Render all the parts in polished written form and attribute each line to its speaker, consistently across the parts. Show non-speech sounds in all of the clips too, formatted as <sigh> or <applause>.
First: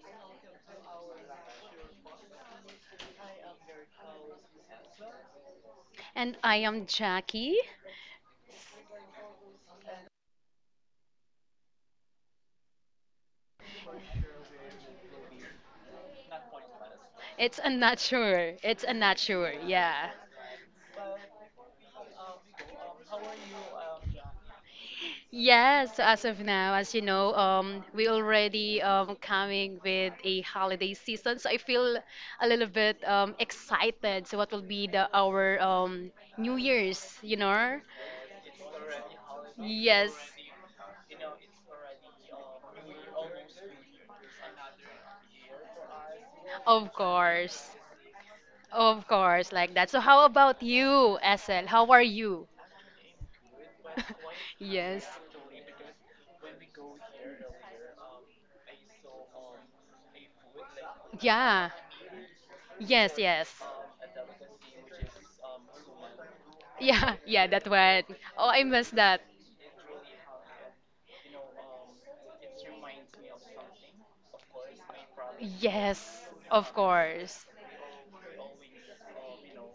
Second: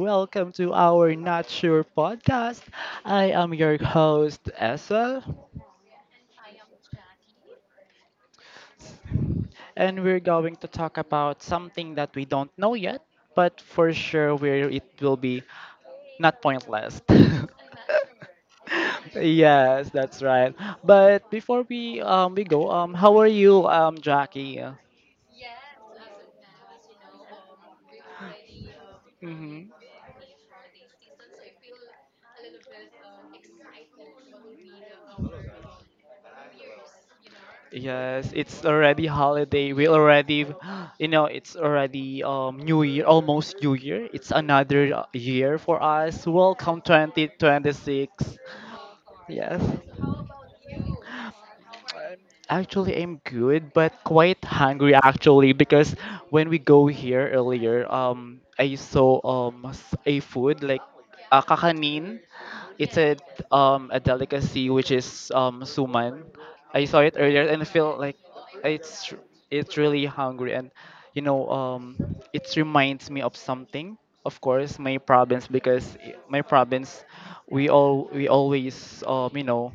Speaker 1: Welcome to our Not Sure podcast. I am your host, Essel,
Speaker 2: And I am Jackie.
Speaker 1: and we're going to talk about something that we don't know yet, but for sure where it will be not pointless.
Speaker 2: It's a not sure. It's a
Speaker 1: <laughs>
Speaker 2: not sure.
Speaker 1: Yes,
Speaker 2: Yeah.
Speaker 1: that's right. But before we go, how are you, Jackie?
Speaker 2: Yes, as of now, as you know, we already
Speaker 1: Hmm.
Speaker 2: coming with a holiday season, so I feel a little bit excited. So what will be the our New Year's, you know?
Speaker 1: Yes, it's already holiday. We
Speaker 2: Yes,
Speaker 1: already, <gasps> you know, it's already New Year, almost New Year. It's another year for us. Welcome
Speaker 2: of course,
Speaker 1: 2026.
Speaker 2: of course,
Speaker 1: Yes.
Speaker 2: like that. So how about you, Essel? How are you?
Speaker 1: Actually, I'm good, but
Speaker 2: <laughs>
Speaker 1: quite hungry
Speaker 2: Yes.
Speaker 1: actually because when we go here earlier, I saw a food like
Speaker 2: Yeah.
Speaker 1: kakanin. It's
Speaker 2: Yes,
Speaker 1: a
Speaker 2: yes.
Speaker 1: um a delicacy which is suman. I saw
Speaker 2: Yeah,
Speaker 1: it
Speaker 2: <laughs>
Speaker 1: earlier
Speaker 2: yeah,
Speaker 1: and
Speaker 2: that
Speaker 1: I feel
Speaker 2: one.
Speaker 1: like
Speaker 2: Oh, I miss
Speaker 1: it's
Speaker 2: that.
Speaker 1: it's really hungry and you know um it reminds me of something. Of course, my province because
Speaker 2: Yes,
Speaker 1: my
Speaker 2: of
Speaker 1: province
Speaker 2: course.
Speaker 1: we always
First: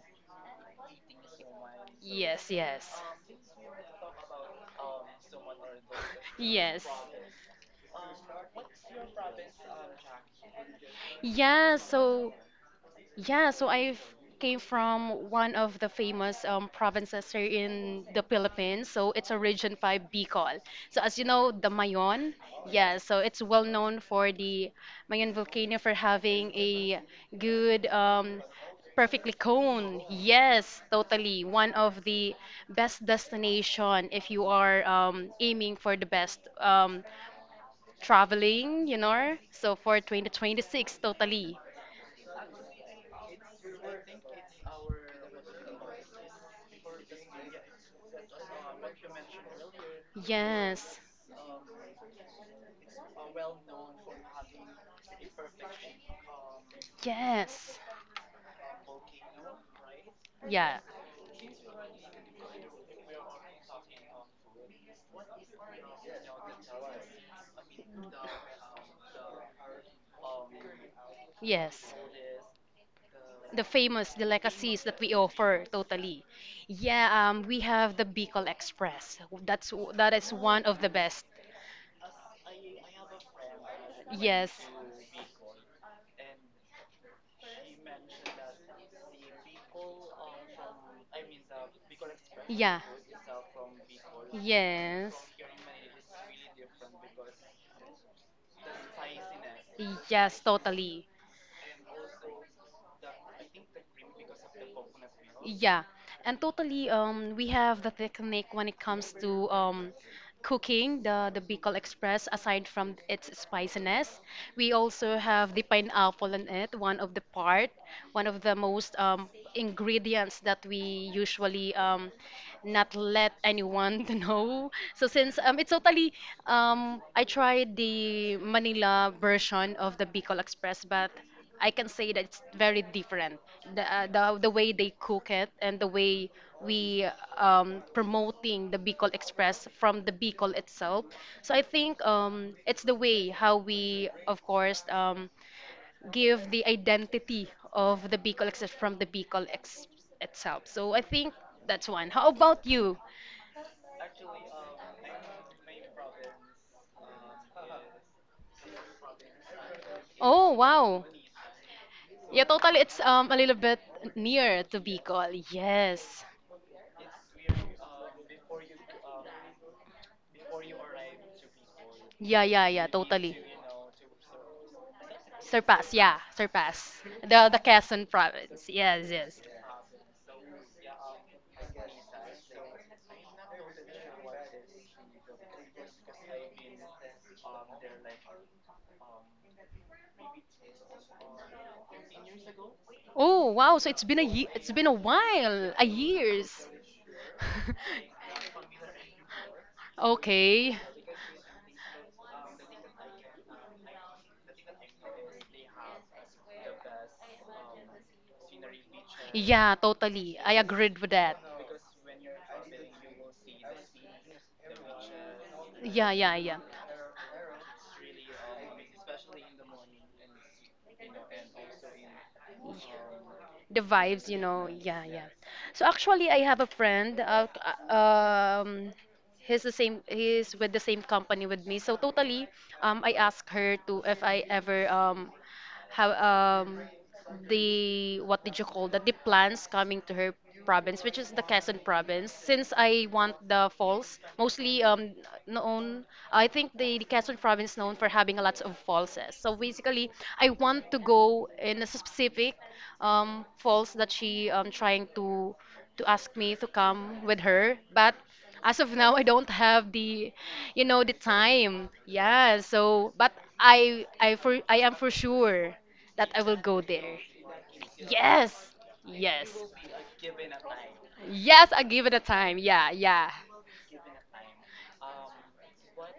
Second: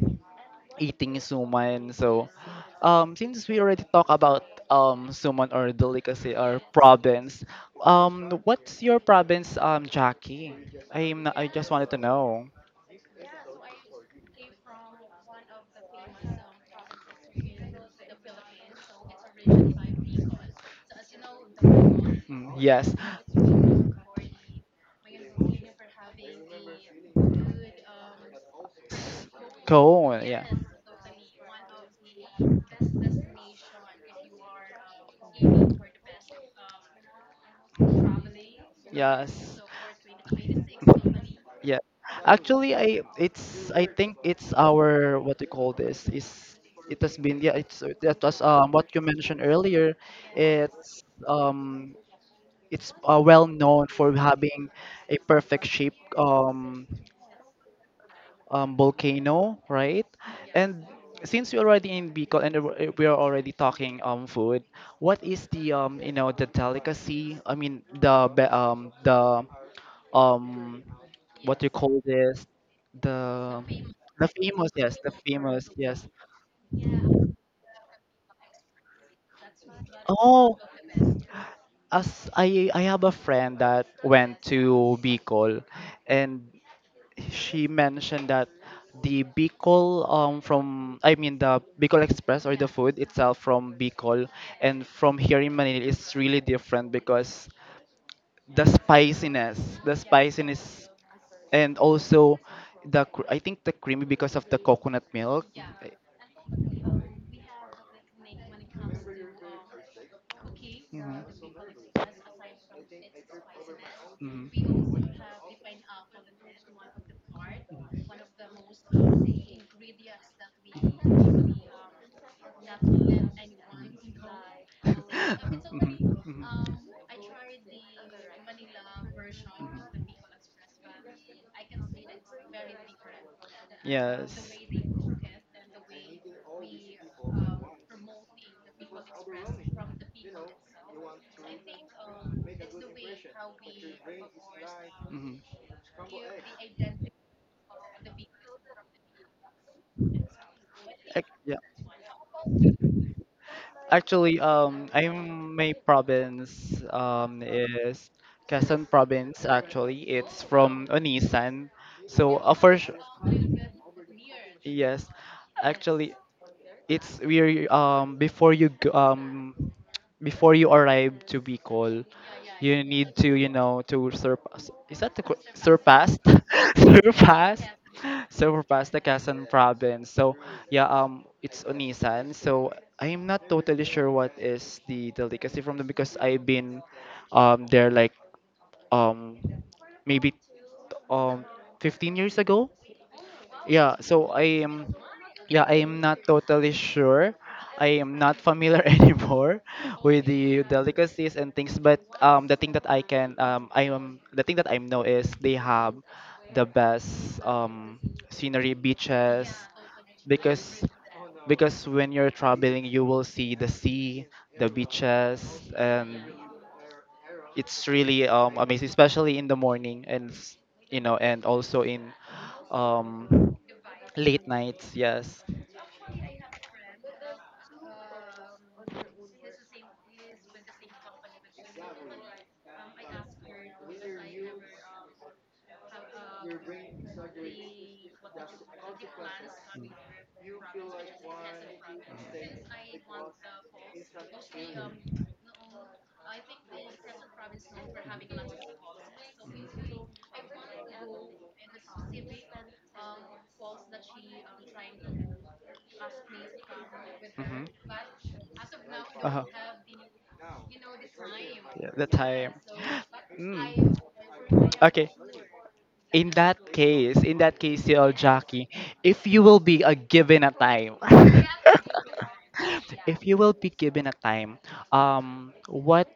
Speaker 1: eating suman. So,
Speaker 2: Yes, yes. <laughs>
Speaker 1: since we already talk about suman or delicacy or
Speaker 2: Yes.
Speaker 1: province, what's your province, Jackie? I'm not, I just
Speaker 2: Yeah,
Speaker 1: wanted to
Speaker 2: so
Speaker 1: know.
Speaker 2: Yeah, so I came from one of the famous provinces here in the Philippines. So it's a Region 5 Bicol. So as you know, the Mayon,
Speaker 1: Mm, yes.
Speaker 2: yeah, so it's well known for the Mayon volcano for having a good, perfectly cone.
Speaker 1: Cool. Yeah.
Speaker 2: Yes, totally. One of the best destination if you are aiming for the best traveling, you know.
Speaker 1: Yes.
Speaker 2: So for 2026, totally.
Speaker 1: Yeah. Actually, I think it's our what we call this is, it has been, yeah, it's that was what you mentioned earlier.
Speaker 2: Yes.
Speaker 1: It's well known for having a perfect shape,
Speaker 2: Yes.
Speaker 1: volcano, right?
Speaker 2: Yeah.
Speaker 1: And since we're already in Bicol and we are already talking food, what is the the delicacy? I mean the be- the um what do you
Speaker 2: Yes.
Speaker 1: call this? The
Speaker 2: The famous
Speaker 1: the famous,
Speaker 2: delicacies
Speaker 1: yes,
Speaker 2: that
Speaker 1: the
Speaker 2: we offer
Speaker 1: famous, yes.
Speaker 2: totally. Yeah, we have the Bicol Express. That is
Speaker 1: Oh,
Speaker 2: one of the best.
Speaker 1: as I have a friend that went
Speaker 2: Yes.
Speaker 1: to Bicol, and she mentioned that the Bicol from I mean, the Bicol Express or the
Speaker 2: Yeah.
Speaker 1: food itself from Bicol and
Speaker 2: Yes.
Speaker 1: from here in Manila is really different because the spiciness, the
Speaker 2: Yes,
Speaker 1: spiciness
Speaker 2: totally.
Speaker 1: and also I think the creamy because of the coconut milk.
Speaker 2: Yeah, and totally, we have the technique when it comes to cooking the Bicol Express. Aside from its spiciness, we
Speaker 1: Mhm.
Speaker 2: also have the pineapple in it. One of the part,
Speaker 1: Mhm.
Speaker 2: one of the most ingredients that we usually not let anyone <laughs> to know. So since
Speaker 1: Mhm,
Speaker 2: it's totally,
Speaker 1: mhm, mhm. <laughs>
Speaker 2: I tried the Manila version of the Bicol Express, but I can say that it's very different. The
Speaker 1: Yes.
Speaker 2: way they cook it and the way we promoting the Bicol Express from the Bicol itself. So I think it's the way how we, of course,
Speaker 1: Mhm.
Speaker 2: give the identity of the Bicol Express from the itself. So I think
Speaker 1: Yeah.
Speaker 2: that's one. How about you?
Speaker 1: Actually, I'm my province is Quezon province. Actually, it's
Speaker 2: Oh,
Speaker 1: from
Speaker 2: wow.
Speaker 1: Onisan. So,
Speaker 2: Yeah, totally. It's a little bit near to
Speaker 1: yes,
Speaker 2: Bicol.
Speaker 1: actually,
Speaker 2: Yes.
Speaker 1: it's we're before you go, before you arrive to Bicol,
Speaker 2: Yeah, yeah,
Speaker 1: you
Speaker 2: yeah,
Speaker 1: need to
Speaker 2: totally.
Speaker 1: to surpass. Is that the
Speaker 2: Surpass, yeah,
Speaker 1: surpassed? <laughs>
Speaker 2: surpass. The
Speaker 1: Surpassed.
Speaker 2: Quezon province.
Speaker 1: Surpass the
Speaker 2: Yes, yes.
Speaker 1: Quezon province. So yeah, it's Onisan. So I'm not totally sure what is the delicacy from them because I've been there like um maybe um 15 years ago,
Speaker 2: Oh wow! So
Speaker 1: yeah,
Speaker 2: it's been
Speaker 1: so I
Speaker 2: it's been a
Speaker 1: am, yeah,
Speaker 2: while,
Speaker 1: I
Speaker 2: a
Speaker 1: am not
Speaker 2: years.
Speaker 1: totally sure. I am not familiar <laughs> anymore
Speaker 2: <laughs>
Speaker 1: with the
Speaker 2: okay.
Speaker 1: delicacies and things, but the thing that I can, I am the thing that I know is they have the best, scenery beaches
Speaker 2: Yeah, totally. I
Speaker 1: because
Speaker 2: agreed with that.
Speaker 1: when you're traveling you will see the sea, the beaches,
Speaker 2: Yeah,
Speaker 1: and
Speaker 2: yeah, yeah,
Speaker 1: it's really, amazing, especially in the morning and and also in um,
Speaker 2: the vibes, you
Speaker 1: late
Speaker 2: know.
Speaker 1: nights,
Speaker 2: Yeah, yeah.
Speaker 1: yes.
Speaker 2: So actually, I have a friend. Uh, um, he's the same. He's with the same company with me. So totally, I asked her to if I ever how the what did you call that the plants coming to her province, which is the Quezon province, since I want the falls mostly known. I think the Quezon province known for having a lot of falls eh. So basically I want to go in a specific falls that she trying to ask me to come with
Speaker 1: Mhm.
Speaker 2: her, but as of now I
Speaker 1: Uh-huh.
Speaker 2: don't have the you know the time,
Speaker 1: Yeah, the time.
Speaker 2: yeah. So
Speaker 1: <gasps>
Speaker 2: but
Speaker 1: Mm.
Speaker 2: I am for
Speaker 1: Okay.
Speaker 2: sure that I will go there.
Speaker 1: In that case, TL Jackie,
Speaker 2: Yes.
Speaker 1: if you
Speaker 2: Yes.
Speaker 1: will be a given a time, <laughs>
Speaker 2: Yes, I give it a time, yeah,
Speaker 1: if
Speaker 2: yeah.
Speaker 1: you will be given a time, what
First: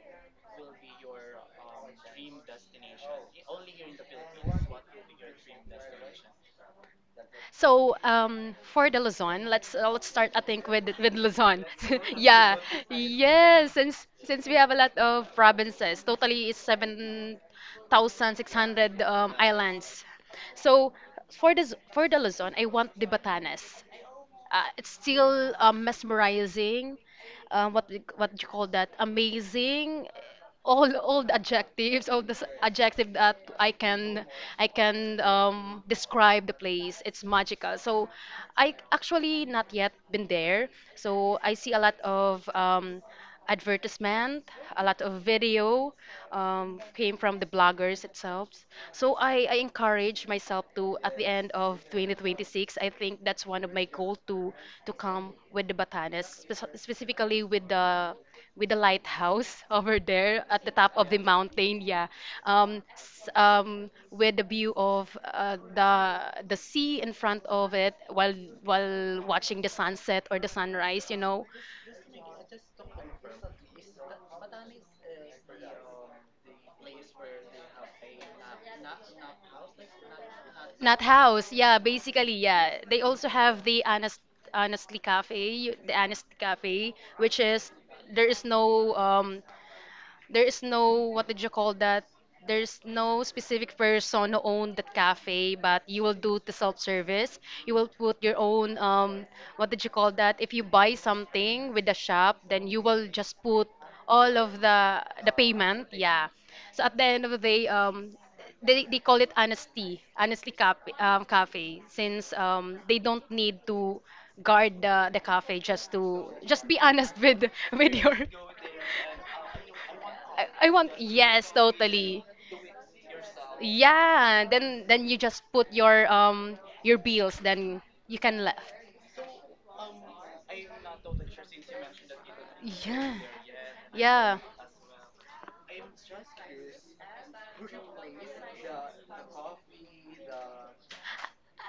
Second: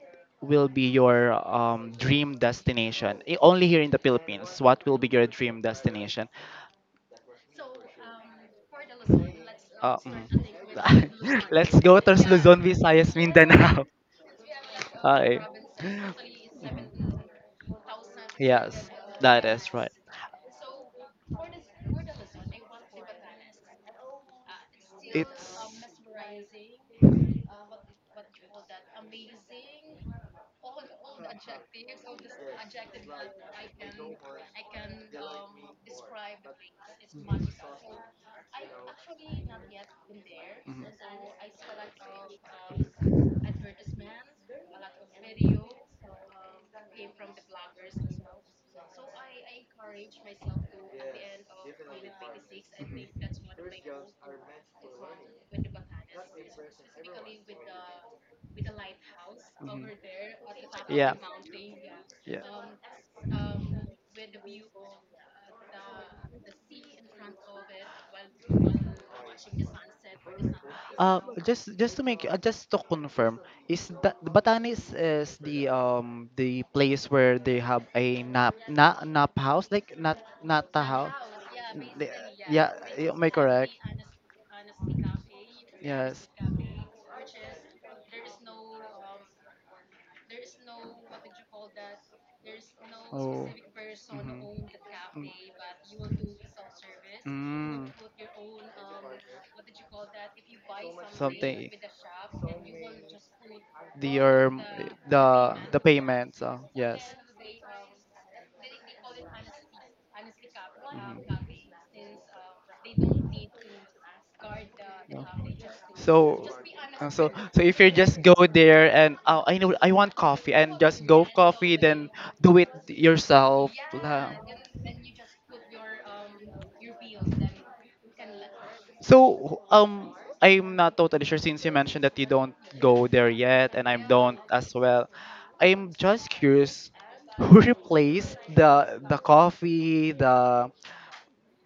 Speaker 1: will be your, dream destination? Only here in the Philippines, what will be your dream destination?
Speaker 2: So for the Luzon, let's start, I think,
Speaker 1: Mm.
Speaker 2: with
Speaker 1: <laughs>
Speaker 2: Luzon.
Speaker 1: Let's go to
Speaker 2: <laughs> Yeah.
Speaker 1: Luzon, Visayas,
Speaker 2: Yes,
Speaker 1: Mindanao.
Speaker 2: since we have a lot
Speaker 1: <laughs>
Speaker 2: of
Speaker 1: Hi.
Speaker 2: provinces, totally it's
Speaker 1: Mhm. Yes,
Speaker 2: 7600
Speaker 1: that is right.
Speaker 2: islands. So for this for the Luzon I want the Batanes. It's still mesmerizing. What do you call that? Amazing. All the adjectives, all the adjective that I can describe the place. It's magical. So I actually not yet been there. So I see a lot of advertisement, a lot of video came from the bloggers itself. So I encourage myself to, at the end of 2026, I think that's one of my goal to come with the Batanes, specifically with the lighthouse <laughs>
Speaker 1: Mhm.
Speaker 2: over there at the top of
Speaker 1: Yeah.
Speaker 2: the mountain. Yeah,
Speaker 1: Yeah.
Speaker 2: with the view of the sea in front of it while watching the sunset or the sunrise. You
Speaker 1: Uh,
Speaker 2: know.
Speaker 1: just to make, just to confirm, is that Batanes is the place where they have a nap house like nat nata nap
Speaker 2: Not
Speaker 1: house?
Speaker 2: house, yeah,
Speaker 1: The-
Speaker 2: basically,
Speaker 1: Yeah,
Speaker 2: yeah. They
Speaker 1: am I
Speaker 2: also have
Speaker 1: correct?
Speaker 2: the honest, honestly cafe, the honest cafe, which is there is no um there is no what did you call that? There's no specific person who
Speaker 1: Hmm.
Speaker 2: owned that cafe, but you will do the self-service. You will put your own what did you call that? If you buy something with the shop, then you will just put all of the
Speaker 1: The
Speaker 2: payment. Yeah.
Speaker 1: payments.
Speaker 2: So at the end of the day, they call it honesty, honestly cafe, cafe, since they don't need to guard the
Speaker 1: No.
Speaker 2: cafe just to
Speaker 1: So,
Speaker 2: just be
Speaker 1: uh,
Speaker 2: honest <laughs>
Speaker 1: so, so if
Speaker 2: with
Speaker 1: you
Speaker 2: your
Speaker 1: just
Speaker 2: <laughs>
Speaker 1: go there and, oh, I know I want coffee
Speaker 2: I
Speaker 1: and
Speaker 2: want,
Speaker 1: just go
Speaker 2: yes,
Speaker 1: coffee, then
Speaker 2: totally.
Speaker 1: do it yourself. La.
Speaker 2: Yeah, then you just put your bills, then you can left.
Speaker 1: So, I'm not totally sure since you mentioned that you don't go
Speaker 2: Yeah,
Speaker 1: there yet, and I
Speaker 2: yeah.
Speaker 1: don't as well. I'm just curious, who replaced the coffee, the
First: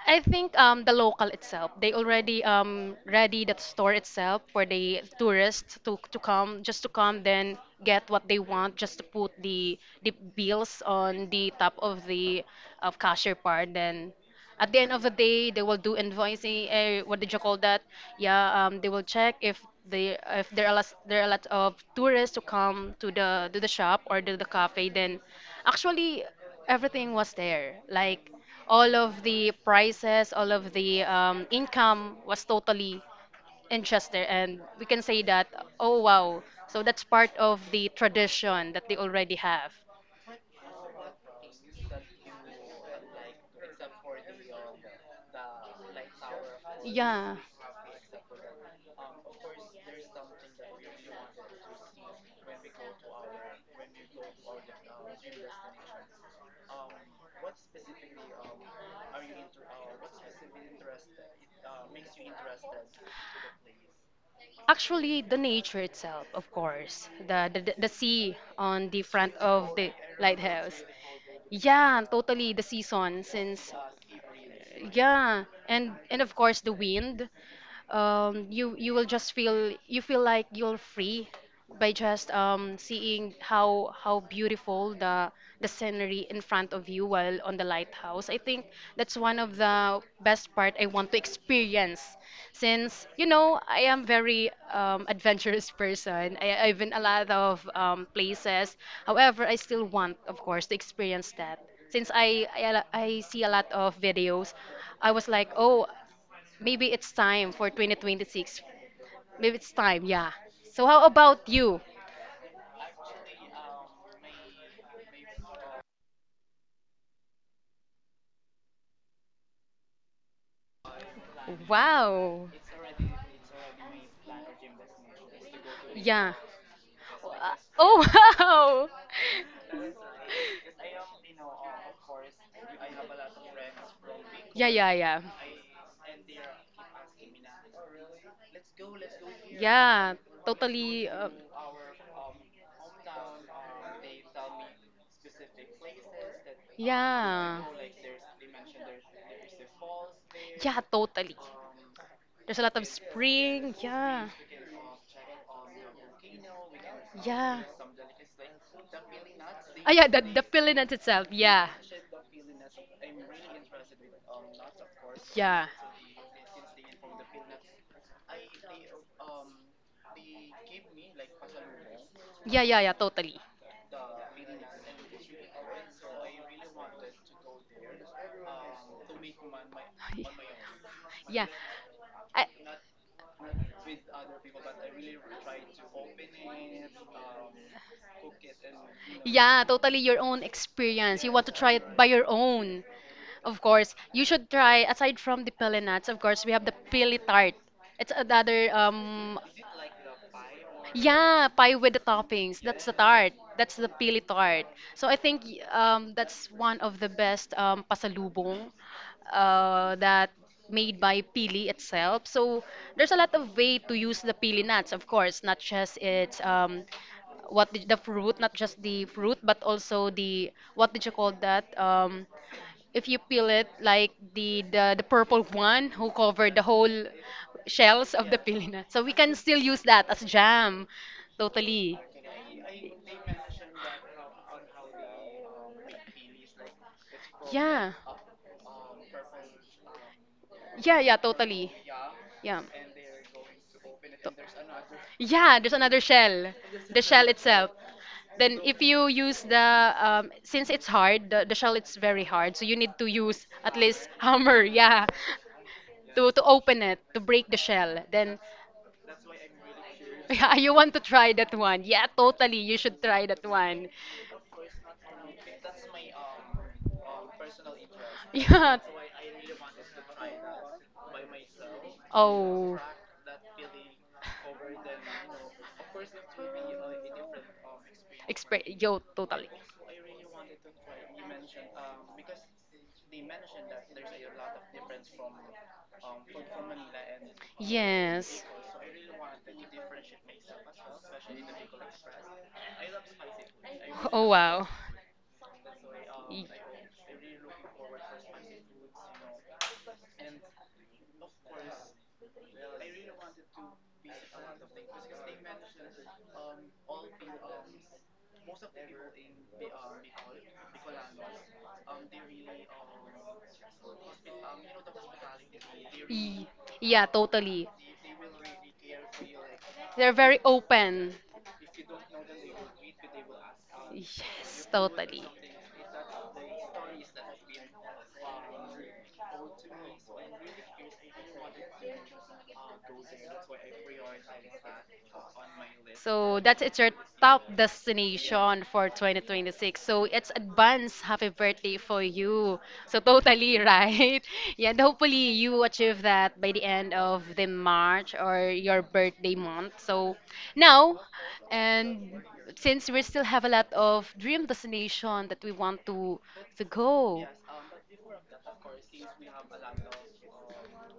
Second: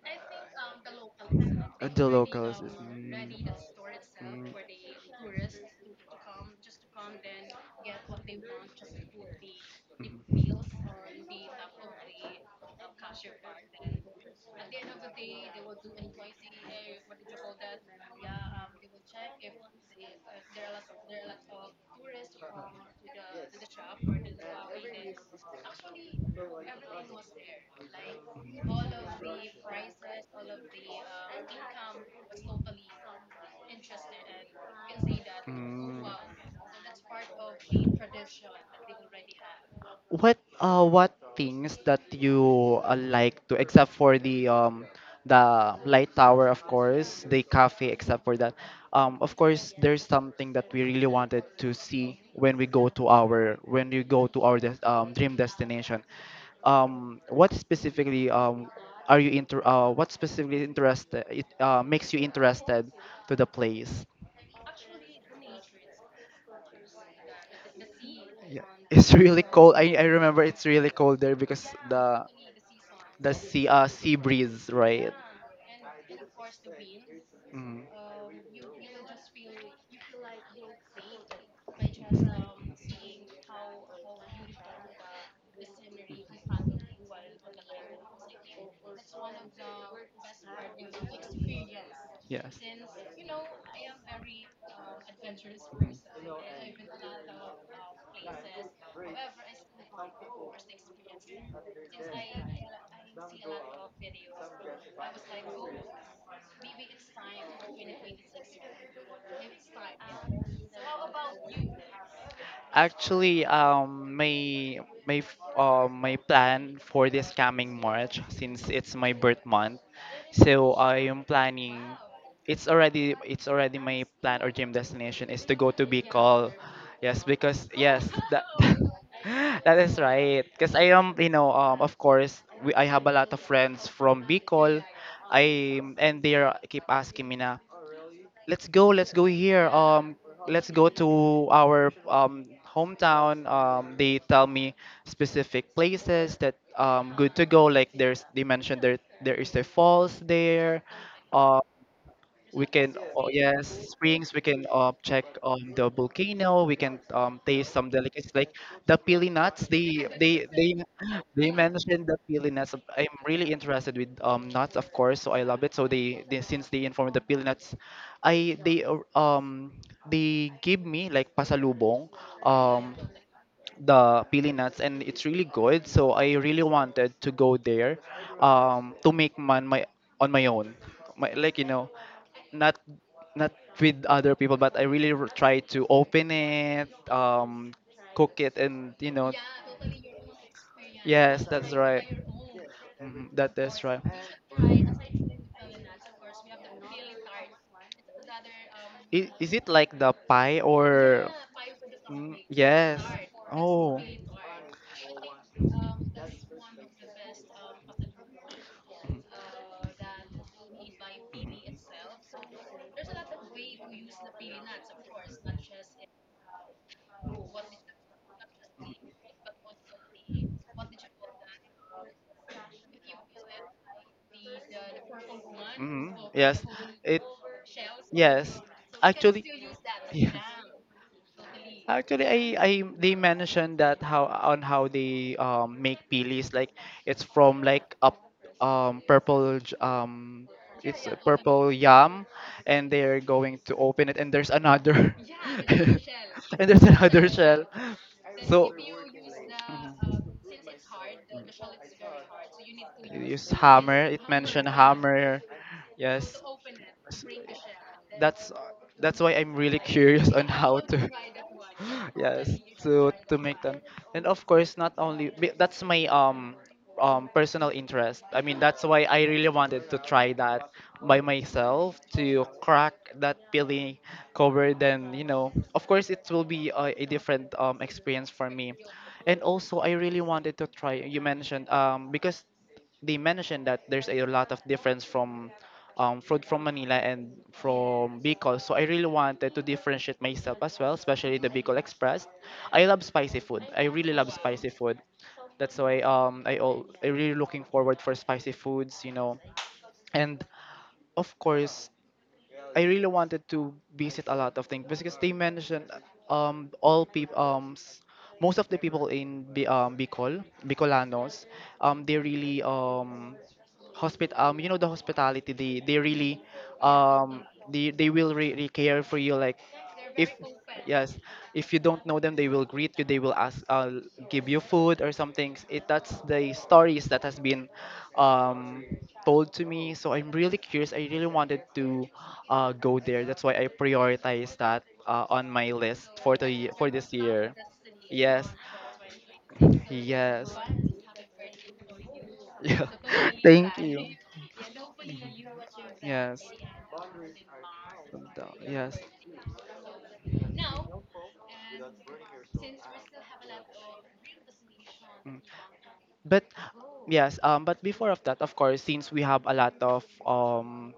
Speaker 2: I think the local itself, they already ready that store itself for the tourists to come, just to come, then get what they want, just to put the bills on the top of the of cashier part. Then at the end of the day, they will do invoicing. Eh, what did you call that? Yeah, they will check if they if there are lots, there are lots of tourists to come to the shop or to the cafe. Then actually everything was there, like all of the prices, all of the income was totally in Chester. And we can say that, oh
Speaker 1: Mm.
Speaker 2: wow, so that's part of the tradition that they already have.
Speaker 1: What things that you, like to, except for the light tower, of course,
Speaker 2: Yeah.
Speaker 1: the cafe, except for that, of course, there's something that we really wanted to see when we go to our when we go to our dream destination, what specifically, are you inter what specifically interested, it makes you interested to the place?
Speaker 2: Actually, the nature itself, of course, the sea
Speaker 1: Yeah,
Speaker 2: on
Speaker 1: <laughs>
Speaker 2: the
Speaker 1: it's
Speaker 2: front
Speaker 1: really
Speaker 2: of
Speaker 1: cold.
Speaker 2: the
Speaker 1: I remember it's
Speaker 2: lighthouse.
Speaker 1: really cold there because
Speaker 2: Yeah,
Speaker 1: the
Speaker 2: totally the season
Speaker 1: the sea,
Speaker 2: since
Speaker 1: sea breeze, right?
Speaker 2: yeah, and of course the wind,
Speaker 1: Mhm.
Speaker 2: you you will just feel you feel like you're free by just seeing how beautiful the scenery in front of you while on the lighthouse. I think that's one of the best part I want to experience,
Speaker 1: Yes.
Speaker 2: since you know I am very adventurous <laughs> person. I've been a lot of places. However, I still want, of course, to experience that. Since I see a lot of videos, I was like, oh, maybe it's time for 2026. Maybe it's time, yeah. So how about you?
Speaker 1: Actually, my plan for this coming March, since it's my birth month, so I am planning.
Speaker 2: Wow.
Speaker 1: It's already my plan or dream destination is to go to
Speaker 2: Yeah.
Speaker 1: Bicol. Yes, because,
Speaker 2: Oh,
Speaker 1: yes,
Speaker 2: <laughs>
Speaker 1: that <laughs>
Speaker 2: wow.
Speaker 1: that is right. Because I am, of course, we I have a lot of friends from
Speaker 2: Yeah,
Speaker 1: Bicol.
Speaker 2: yeah, yeah.
Speaker 1: I And they keep asking me na, let's go, let's go here.
Speaker 2: Yeah,
Speaker 1: Let's go
Speaker 2: totally.
Speaker 1: to our, hometown. They tell me specific places that, good to
Speaker 2: Yeah.
Speaker 1: go. Like, there's they mentioned there is a falls
Speaker 2: Yeah,
Speaker 1: there
Speaker 2: totally. There's a
Speaker 1: we
Speaker 2: lot of
Speaker 1: can, oh yes,
Speaker 2: spring. Yeah.
Speaker 1: springs we can, check on the volcano, we can,
Speaker 2: Yeah.
Speaker 1: taste some delicacies like the pili nuts,
Speaker 2: Ah,
Speaker 1: they
Speaker 2: yeah, the
Speaker 1: they they
Speaker 2: feeling
Speaker 1: <laughs>
Speaker 2: itself.
Speaker 1: they
Speaker 2: Yeah.
Speaker 1: mentioned the pili nuts. I'm really interested with, nuts, of course, so I love
Speaker 2: Yeah.
Speaker 1: it. So, they, since they informed the pili nuts, I they give me like pasalubong,
Speaker 2: Yeah, yeah, yeah,
Speaker 1: um
Speaker 2: totally. <laughs>
Speaker 1: the pili nuts, and it's really good, so I really wanted to go there, to make man my, on my own, my,
Speaker 2: Yeah.
Speaker 1: like, not not with other people, but I really, try
Speaker 2: I,
Speaker 1: to open it, cook it, and, you know,
Speaker 2: yeah, totally your own experience. You want
Speaker 1: yes,
Speaker 2: to try
Speaker 1: that's
Speaker 2: it by
Speaker 1: right.
Speaker 2: your own.
Speaker 1: Mhm, that
Speaker 2: Of
Speaker 1: is
Speaker 2: course,
Speaker 1: right.
Speaker 2: you should try, aside from the peli nuts, of course, we have the pili tart. It's another
Speaker 1: Is it like the pie, or?
Speaker 2: yeah, pie with the
Speaker 1: Mm,
Speaker 2: toppings. That's the
Speaker 1: yes.
Speaker 2: tart. That's the
Speaker 1: Oh.
Speaker 2: pili tart. So I think that's one of the best pasalubong that made by pili itself. So there's a lot of way to use the pili nuts, of course, not just its the fruit, not just the fruit, but also the what did you call that? If you peel it like the purple one who
Speaker 1: Hmm.
Speaker 2: covered the
Speaker 1: Yes.
Speaker 2: whole
Speaker 1: It.
Speaker 2: shells of the
Speaker 1: Yes.
Speaker 2: pili nut. So we can
Speaker 1: Actually.
Speaker 2: still use that as
Speaker 1: Yes.
Speaker 2: jam. Totally.
Speaker 1: Actually, I they mentioned, that how they, make pilis, like it's from
Speaker 2: Yeah.
Speaker 1: like a, purple,
Speaker 2: Yeah,
Speaker 1: it's a
Speaker 2: yeah,
Speaker 1: purple
Speaker 2: totally.
Speaker 1: yam,
Speaker 2: Yeah.
Speaker 1: and they're going to open it, and there's another
Speaker 2: Yeah, there's another shell.
Speaker 1: <laughs> and there's
Speaker 2: The
Speaker 1: another
Speaker 2: shell
Speaker 1: <laughs>
Speaker 2: itself. Then
Speaker 1: so.
Speaker 2: if you use the
Speaker 1: Mhm.
Speaker 2: since it's hard, the shell it's very hard, so you need to use at
Speaker 1: Hammer,
Speaker 2: least <laughs>
Speaker 1: it
Speaker 2: hammer,
Speaker 1: mentioned
Speaker 2: yeah.
Speaker 1: hammer,
Speaker 2: to
Speaker 1: yes.
Speaker 2: to open it, to
Speaker 1: S-
Speaker 2: break the shell. Then
Speaker 1: that's that's why I'm really <laughs>
Speaker 2: <laughs>
Speaker 1: curious on, yeah,
Speaker 2: yeah, you
Speaker 1: how
Speaker 2: want to
Speaker 1: to <laughs>
Speaker 2: try that one. Yeah,
Speaker 1: yes,
Speaker 2: totally. You should
Speaker 1: to
Speaker 2: try that
Speaker 1: make them.
Speaker 2: one. <laughs>
Speaker 1: And, of course, not only that's my, personal interest. I mean,
Speaker 2: Yeah.
Speaker 1: that's why I really wanted to try that by myself, to
Speaker 2: Oh.
Speaker 1: crack that peeling cover, then, of course, it will be a different, experience for
Speaker 2: Express
Speaker 1: me.
Speaker 2: yo
Speaker 1: And
Speaker 2: totally.
Speaker 1: also, I really wanted to try, you mentioned because they mentioned that there's a lot of difference from, fruit from Manila and from
Speaker 2: Yes.
Speaker 1: Bicol, so I really wanted to differentiate myself as well, especially the Bicol Express. I love spicy food. I really
Speaker 2: Oh
Speaker 1: love
Speaker 2: wow.
Speaker 1: spicy food. That's why,
Speaker 2: Y- y-
Speaker 1: I really looking forward for spicy foods. And, of course, I really wanted to visit a lot of things because they mentioned, all people, most of the people in, Bicol. Bicolanos, they really, hospit you know the hospitality, they really,
Speaker 2: Yeah, totally.
Speaker 1: they will really care for you, like,
Speaker 2: They're
Speaker 1: if
Speaker 2: very open.
Speaker 1: yes, if you don't know them, they will greet you, they will ask, give you
Speaker 2: Yes,
Speaker 1: food or
Speaker 2: totally.
Speaker 1: something, it that's the stories that has been, um told to me, so I'm really curious, I really wanted to, go there. That's why I prioritize that, on my list for
Speaker 2: So that's it's your
Speaker 1: for this
Speaker 2: top
Speaker 1: year. Yes,
Speaker 2: destination for 2026. So it's
Speaker 1: yes,
Speaker 2: advance happy birthday for you.
Speaker 1: <laughs> yeah.
Speaker 2: So totally <laughs>
Speaker 1: Thank you.
Speaker 2: right. Yeah, and hopefully you achieve that
Speaker 1: Yes,
Speaker 2: by the end of the March or your
Speaker 1: Yes.
Speaker 2: birthday month. So now, and since we still have a lot of dream destination
Speaker 1: Mm.
Speaker 2: that we want
Speaker 1: But,
Speaker 2: to go.
Speaker 1: yes, but before of that, of course, since we have a lot of, um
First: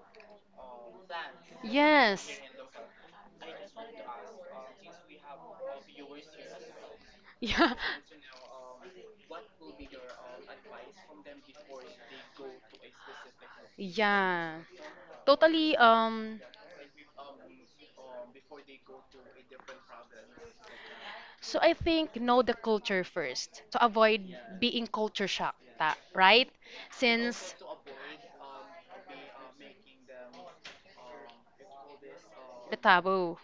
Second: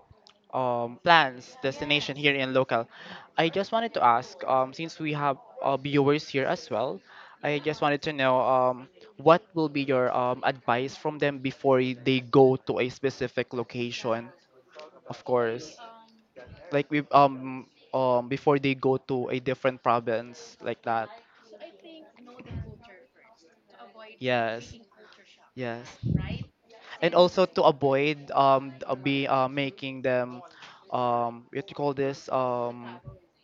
Speaker 1: um, plans, destination
Speaker 2: Yes.
Speaker 1: here in local. I just wanted to ask, since we have, viewers here as well,
Speaker 2: <laughs>
Speaker 1: I
Speaker 2: Yeah.
Speaker 1: just wanted to know, what will be your, advice from them before they go to a specific location,
Speaker 2: Yeah,
Speaker 1: of
Speaker 2: totally.
Speaker 1: course, like we before they go to a different province like that.
Speaker 2: So I think know the culture first to avoid
Speaker 1: Yes.
Speaker 2: being culture shock,
Speaker 1: Yes,
Speaker 2: right?
Speaker 1: and also
Speaker 2: Since
Speaker 1: to avoid th- be making them, what do you call this,
Speaker 2: the taboo.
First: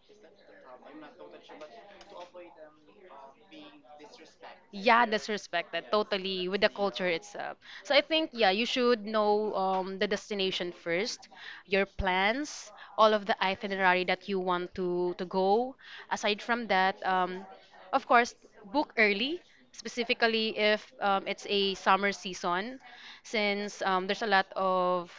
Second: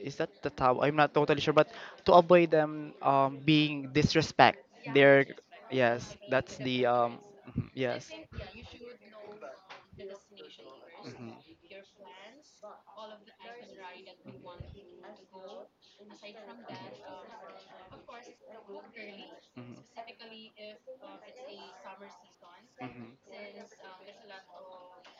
Speaker 1: is that the tab? I'm not totally sure, but to avoid them, being disrespect,
Speaker 2: Yeah,
Speaker 1: they're
Speaker 2: that's respected
Speaker 1: yes,
Speaker 2: totally
Speaker 1: that's
Speaker 2: with the
Speaker 1: the,
Speaker 2: culture itself.
Speaker 1: mhm,
Speaker 2: So I
Speaker 1: yes.
Speaker 2: think yeah, you
Speaker 1: Mhm,
Speaker 2: should know the destination
Speaker 1: mhm, mhm,
Speaker 2: first, your
Speaker 1: mhm.
Speaker 2: plans, all of the itinerary that you want to go. Aside from that, of course, book early, specifically if it's a summer season, since there's a lot of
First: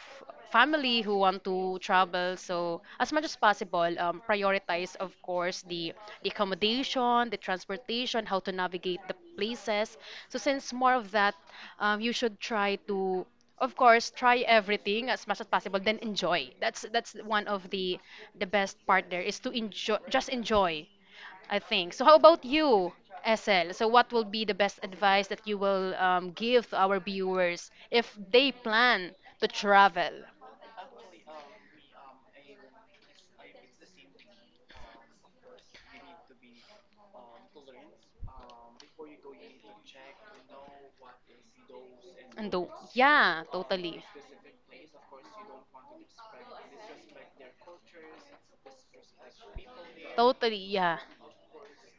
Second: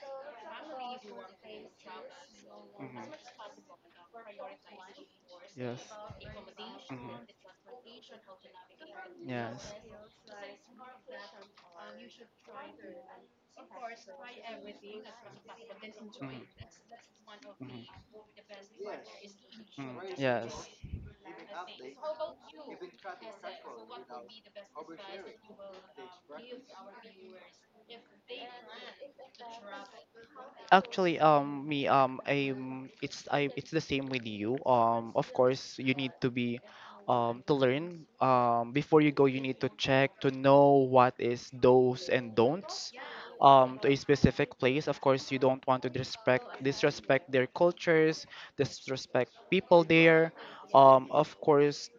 Speaker 2: family who want to travel. So as much as possible, prioritize, of course,
Speaker 1: Yes.
Speaker 2: the accommodation, the transportation, how to navigate the
Speaker 1: Mhm. Yes.
Speaker 2: places. So since more of that, you should try to, of course, try everything as much as possible. Then enjoy. That's one of
Speaker 1: Mhm.
Speaker 2: the best part there is to enjoy,
Speaker 1: Mm,
Speaker 2: just
Speaker 1: yes.
Speaker 2: enjoy I think. So how about you, SL? So what will be the best advice that you will give to our viewers if they plan to travel?
Speaker 1: Actually, me, it's the same with you. Of course, you need to learn. Before you go, you need to check to know what is those and
Speaker 2: And do
Speaker 1: don'ts.
Speaker 2: yeah,
Speaker 1: To a
Speaker 2: totally.
Speaker 1: specific place. Of course, you don't want to disrespect their cultures, disrespect people there.
Speaker 2: Totally, yeah. <laughs>
Speaker 1: Of course,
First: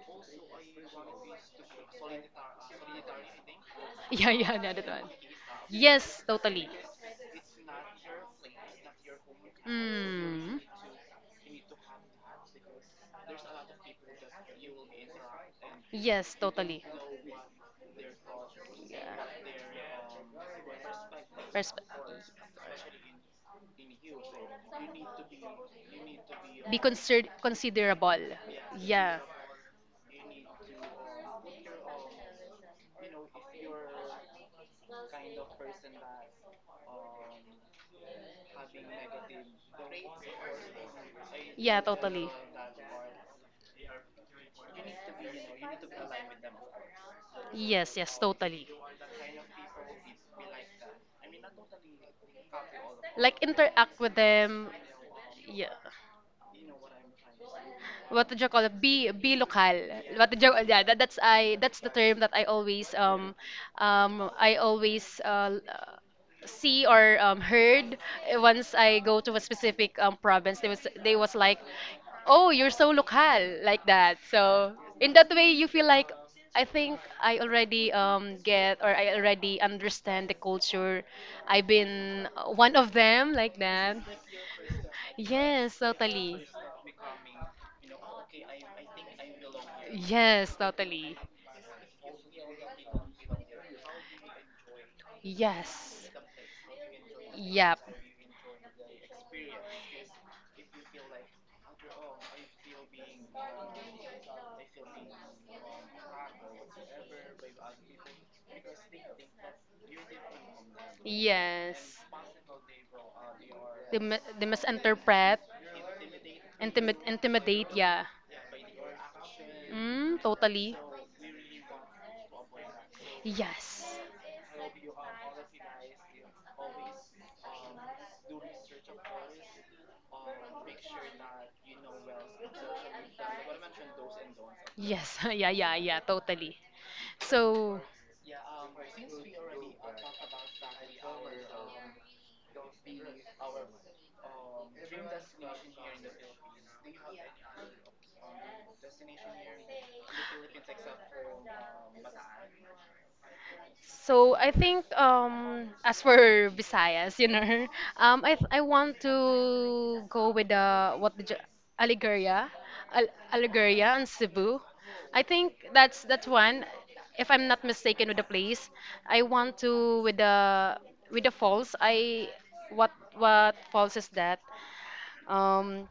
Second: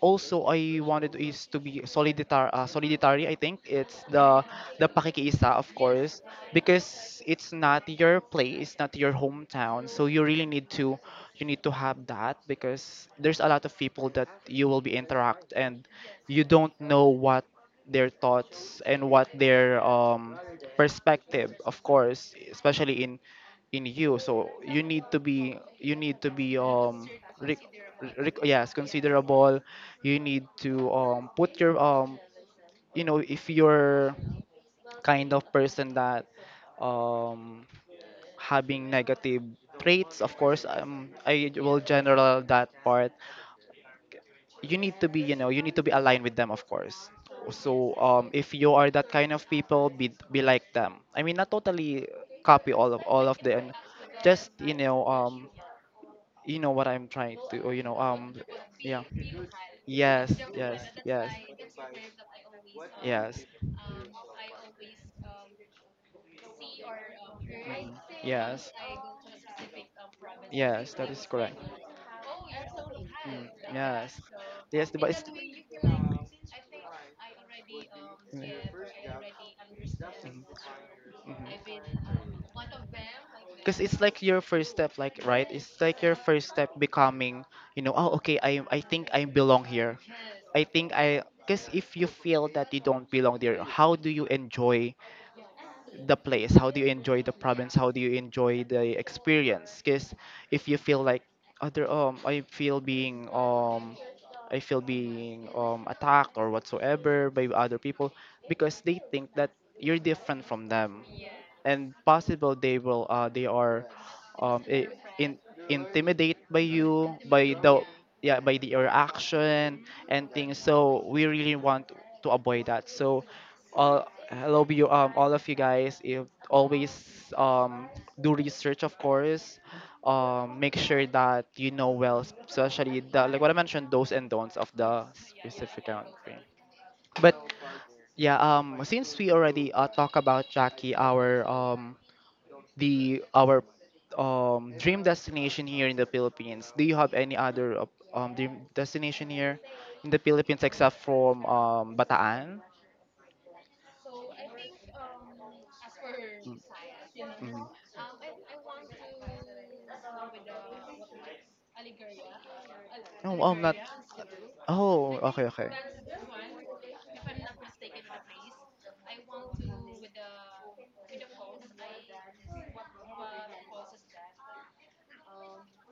Speaker 1: also I wanted is to be soliditar solidary. I think it's
Speaker 2: Yeah,
Speaker 1: the
Speaker 2: yeah, yeah, that
Speaker 1: the
Speaker 2: one.
Speaker 1: pakikiisa, of course,
Speaker 2: Yes, totally.
Speaker 1: because it's not your place, not your hometown, so you really
Speaker 2: Mm.
Speaker 1: need to, you need to have that because there's a lot of people that you will be interact, and
Speaker 2: Yes,
Speaker 1: you don't
Speaker 2: totally.
Speaker 1: know what their thoughts and what
Speaker 2: Yeah.
Speaker 1: their perspective, of
Speaker 2: Perspe-
Speaker 1: course, especially in you. So you need to be,
Speaker 2: be consider
Speaker 1: re-
Speaker 2: considerable.
Speaker 1: yes,
Speaker 2: Yeah.
Speaker 1: considerable. You need to put your if you're kind of person that um having negative traits, of course. I will
Speaker 2: Yeah, totally.
Speaker 1: general that part. You need to be you know you need to be aligned with them, of course. So
Speaker 2: Yes, yes,
Speaker 1: if
Speaker 2: totally.
Speaker 1: you are that kind of people, be like them. I mean, not totally copy all of all
Speaker 2: Like
Speaker 1: of them,
Speaker 2: interact with
Speaker 1: just,
Speaker 2: them. Yeah,
Speaker 1: you know what I'm trying to, or,
Speaker 2: what did you call it?
Speaker 1: yeah,
Speaker 2: Be local. What
Speaker 1: yes,
Speaker 2: did you?
Speaker 1: yes,
Speaker 2: Yeah, that's
Speaker 1: yes,
Speaker 2: I. That's the term that I always,
Speaker 1: yes,
Speaker 2: um I always uh, see or
Speaker 1: mhm,
Speaker 2: heard
Speaker 1: yes,
Speaker 2: once I go to a specific province. They was
Speaker 1: yes, that
Speaker 2: they
Speaker 1: is
Speaker 2: was
Speaker 1: correct.
Speaker 2: like, "Oh, you're so local,"
Speaker 1: Mm,
Speaker 2: like that.
Speaker 1: yes,
Speaker 2: So
Speaker 1: yes, but
Speaker 2: in
Speaker 1: it's,
Speaker 2: that way, you feel like I think I already
Speaker 1: mm,
Speaker 2: understand the culture.
Speaker 1: mhm,
Speaker 2: I've
Speaker 1: mhm,
Speaker 2: been one of them like
Speaker 1: because
Speaker 2: that.
Speaker 1: it's like your first step, like, right,
Speaker 2: Yes,
Speaker 1: it's like your
Speaker 2: totally.
Speaker 1: first step becoming, oh, okay, I think I belong here.
Speaker 2: Yes,
Speaker 1: I think
Speaker 2: totally.
Speaker 1: I Because if you feel that you don't belong there, how do you enjoy
Speaker 2: Yes.
Speaker 1: the place? How do you enjoy the province?
Speaker 2: Yep.
Speaker 1: How do you enjoy the experience? Because if you feel like other, I feel being attacked or whatsoever by other people because they think that you're different from them, and
Speaker 2: Yes.
Speaker 1: possible they are,
Speaker 2: They
Speaker 1: I- in
Speaker 2: misinterpret.
Speaker 1: intimidate by
Speaker 2: intimid,
Speaker 1: you, by
Speaker 2: intimidate,
Speaker 1: the,
Speaker 2: yeah.
Speaker 1: yeah, by the your action
Speaker 2: Mm,
Speaker 1: and things.
Speaker 2: totally.
Speaker 1: So we really want to avoid that. So,
Speaker 2: Yes.
Speaker 1: all, hello you all of you guys, if always, do research, of course. Make sure that you know well, especially the, like, what I mentioned, those and don'ts of the
Speaker 2: Yes. <laughs> Yeah, yeah,
Speaker 1: specific
Speaker 2: yeah,
Speaker 1: country.
Speaker 2: totally.
Speaker 1: But
Speaker 2: So
Speaker 1: yeah, since we already talk about Jackie, our, the our dream destination here in the Philippines. Do you have any other dream destination here in the Philippines except from Bataan?
Speaker 2: so I think as for Visayas,
Speaker 1: Mm, mhm.
Speaker 2: <laughs> I want to go with what did you, Aligoria, Al
Speaker 1: No, I'm not.
Speaker 2: Aligoria and Cebu.
Speaker 1: Oh,
Speaker 2: I
Speaker 1: okay,
Speaker 2: think
Speaker 1: okay.
Speaker 2: that's
Speaker 1: <laughs>
Speaker 2: one if I'm not mistaken with the place. I want to, with the falls. I what what falls is that? Um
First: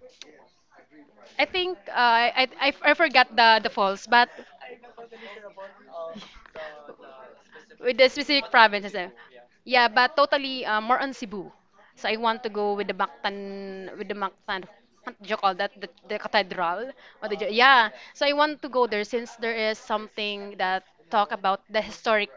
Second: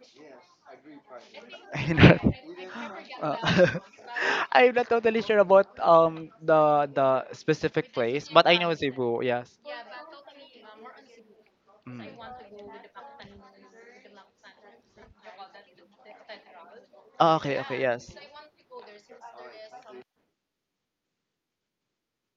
Speaker 2: I think uh,
Speaker 1: I'm not.
Speaker 2: I, I I forgot
Speaker 1: uh,
Speaker 2: the
Speaker 1: <laughs>
Speaker 2: falls, but
Speaker 1: I'm not totally sure about the specific
Speaker 2: with the
Speaker 1: place, but
Speaker 2: specific
Speaker 1: I know
Speaker 2: provinces. Eh.
Speaker 1: Cebu. Yes.
Speaker 2: Yeah, but totally, more on Cebu.
Speaker 1: Mm.
Speaker 2: So I want to go with the Mactan. What do you call that? The cathedral? What
Speaker 1: Ah,
Speaker 2: did you,
Speaker 1: okay, okay,
Speaker 2: yeah.
Speaker 1: yes.
Speaker 2: So I want to go there, since there is something that talk about the historic,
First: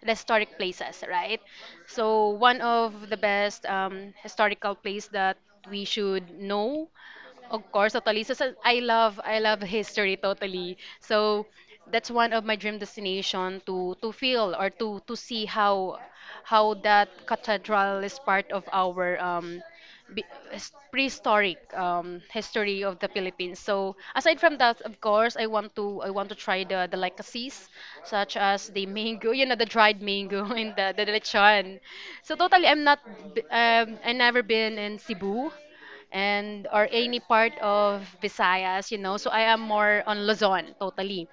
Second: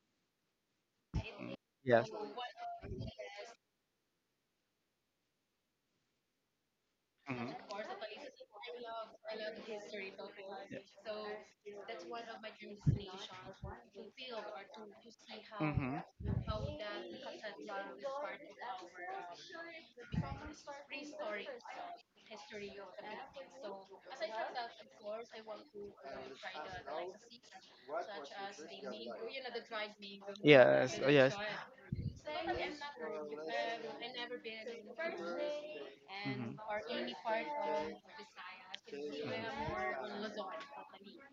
Speaker 2: the historic places, right?
Speaker 1: Mm, yes.
Speaker 2: So one of the best historical place that we should know,
Speaker 1: Mhm. Mhm.
Speaker 2: of course, totally.
Speaker 1: Yes,
Speaker 2: So, I love history totally. So that's one of my dream destination to feel, or to see how that cathedral is part of our prehistoric history of the Philippines. So aside from that, of course, I want to try the delicacies, such as the mango, the dried mango <laughs> and the
Speaker 1: oh yes.
Speaker 2: lechon. So totally, I'm not b- I never been in Cebu,
Speaker 1: Mhm.
Speaker 2: and or any part of Visayas. So I am more on Luzon totally.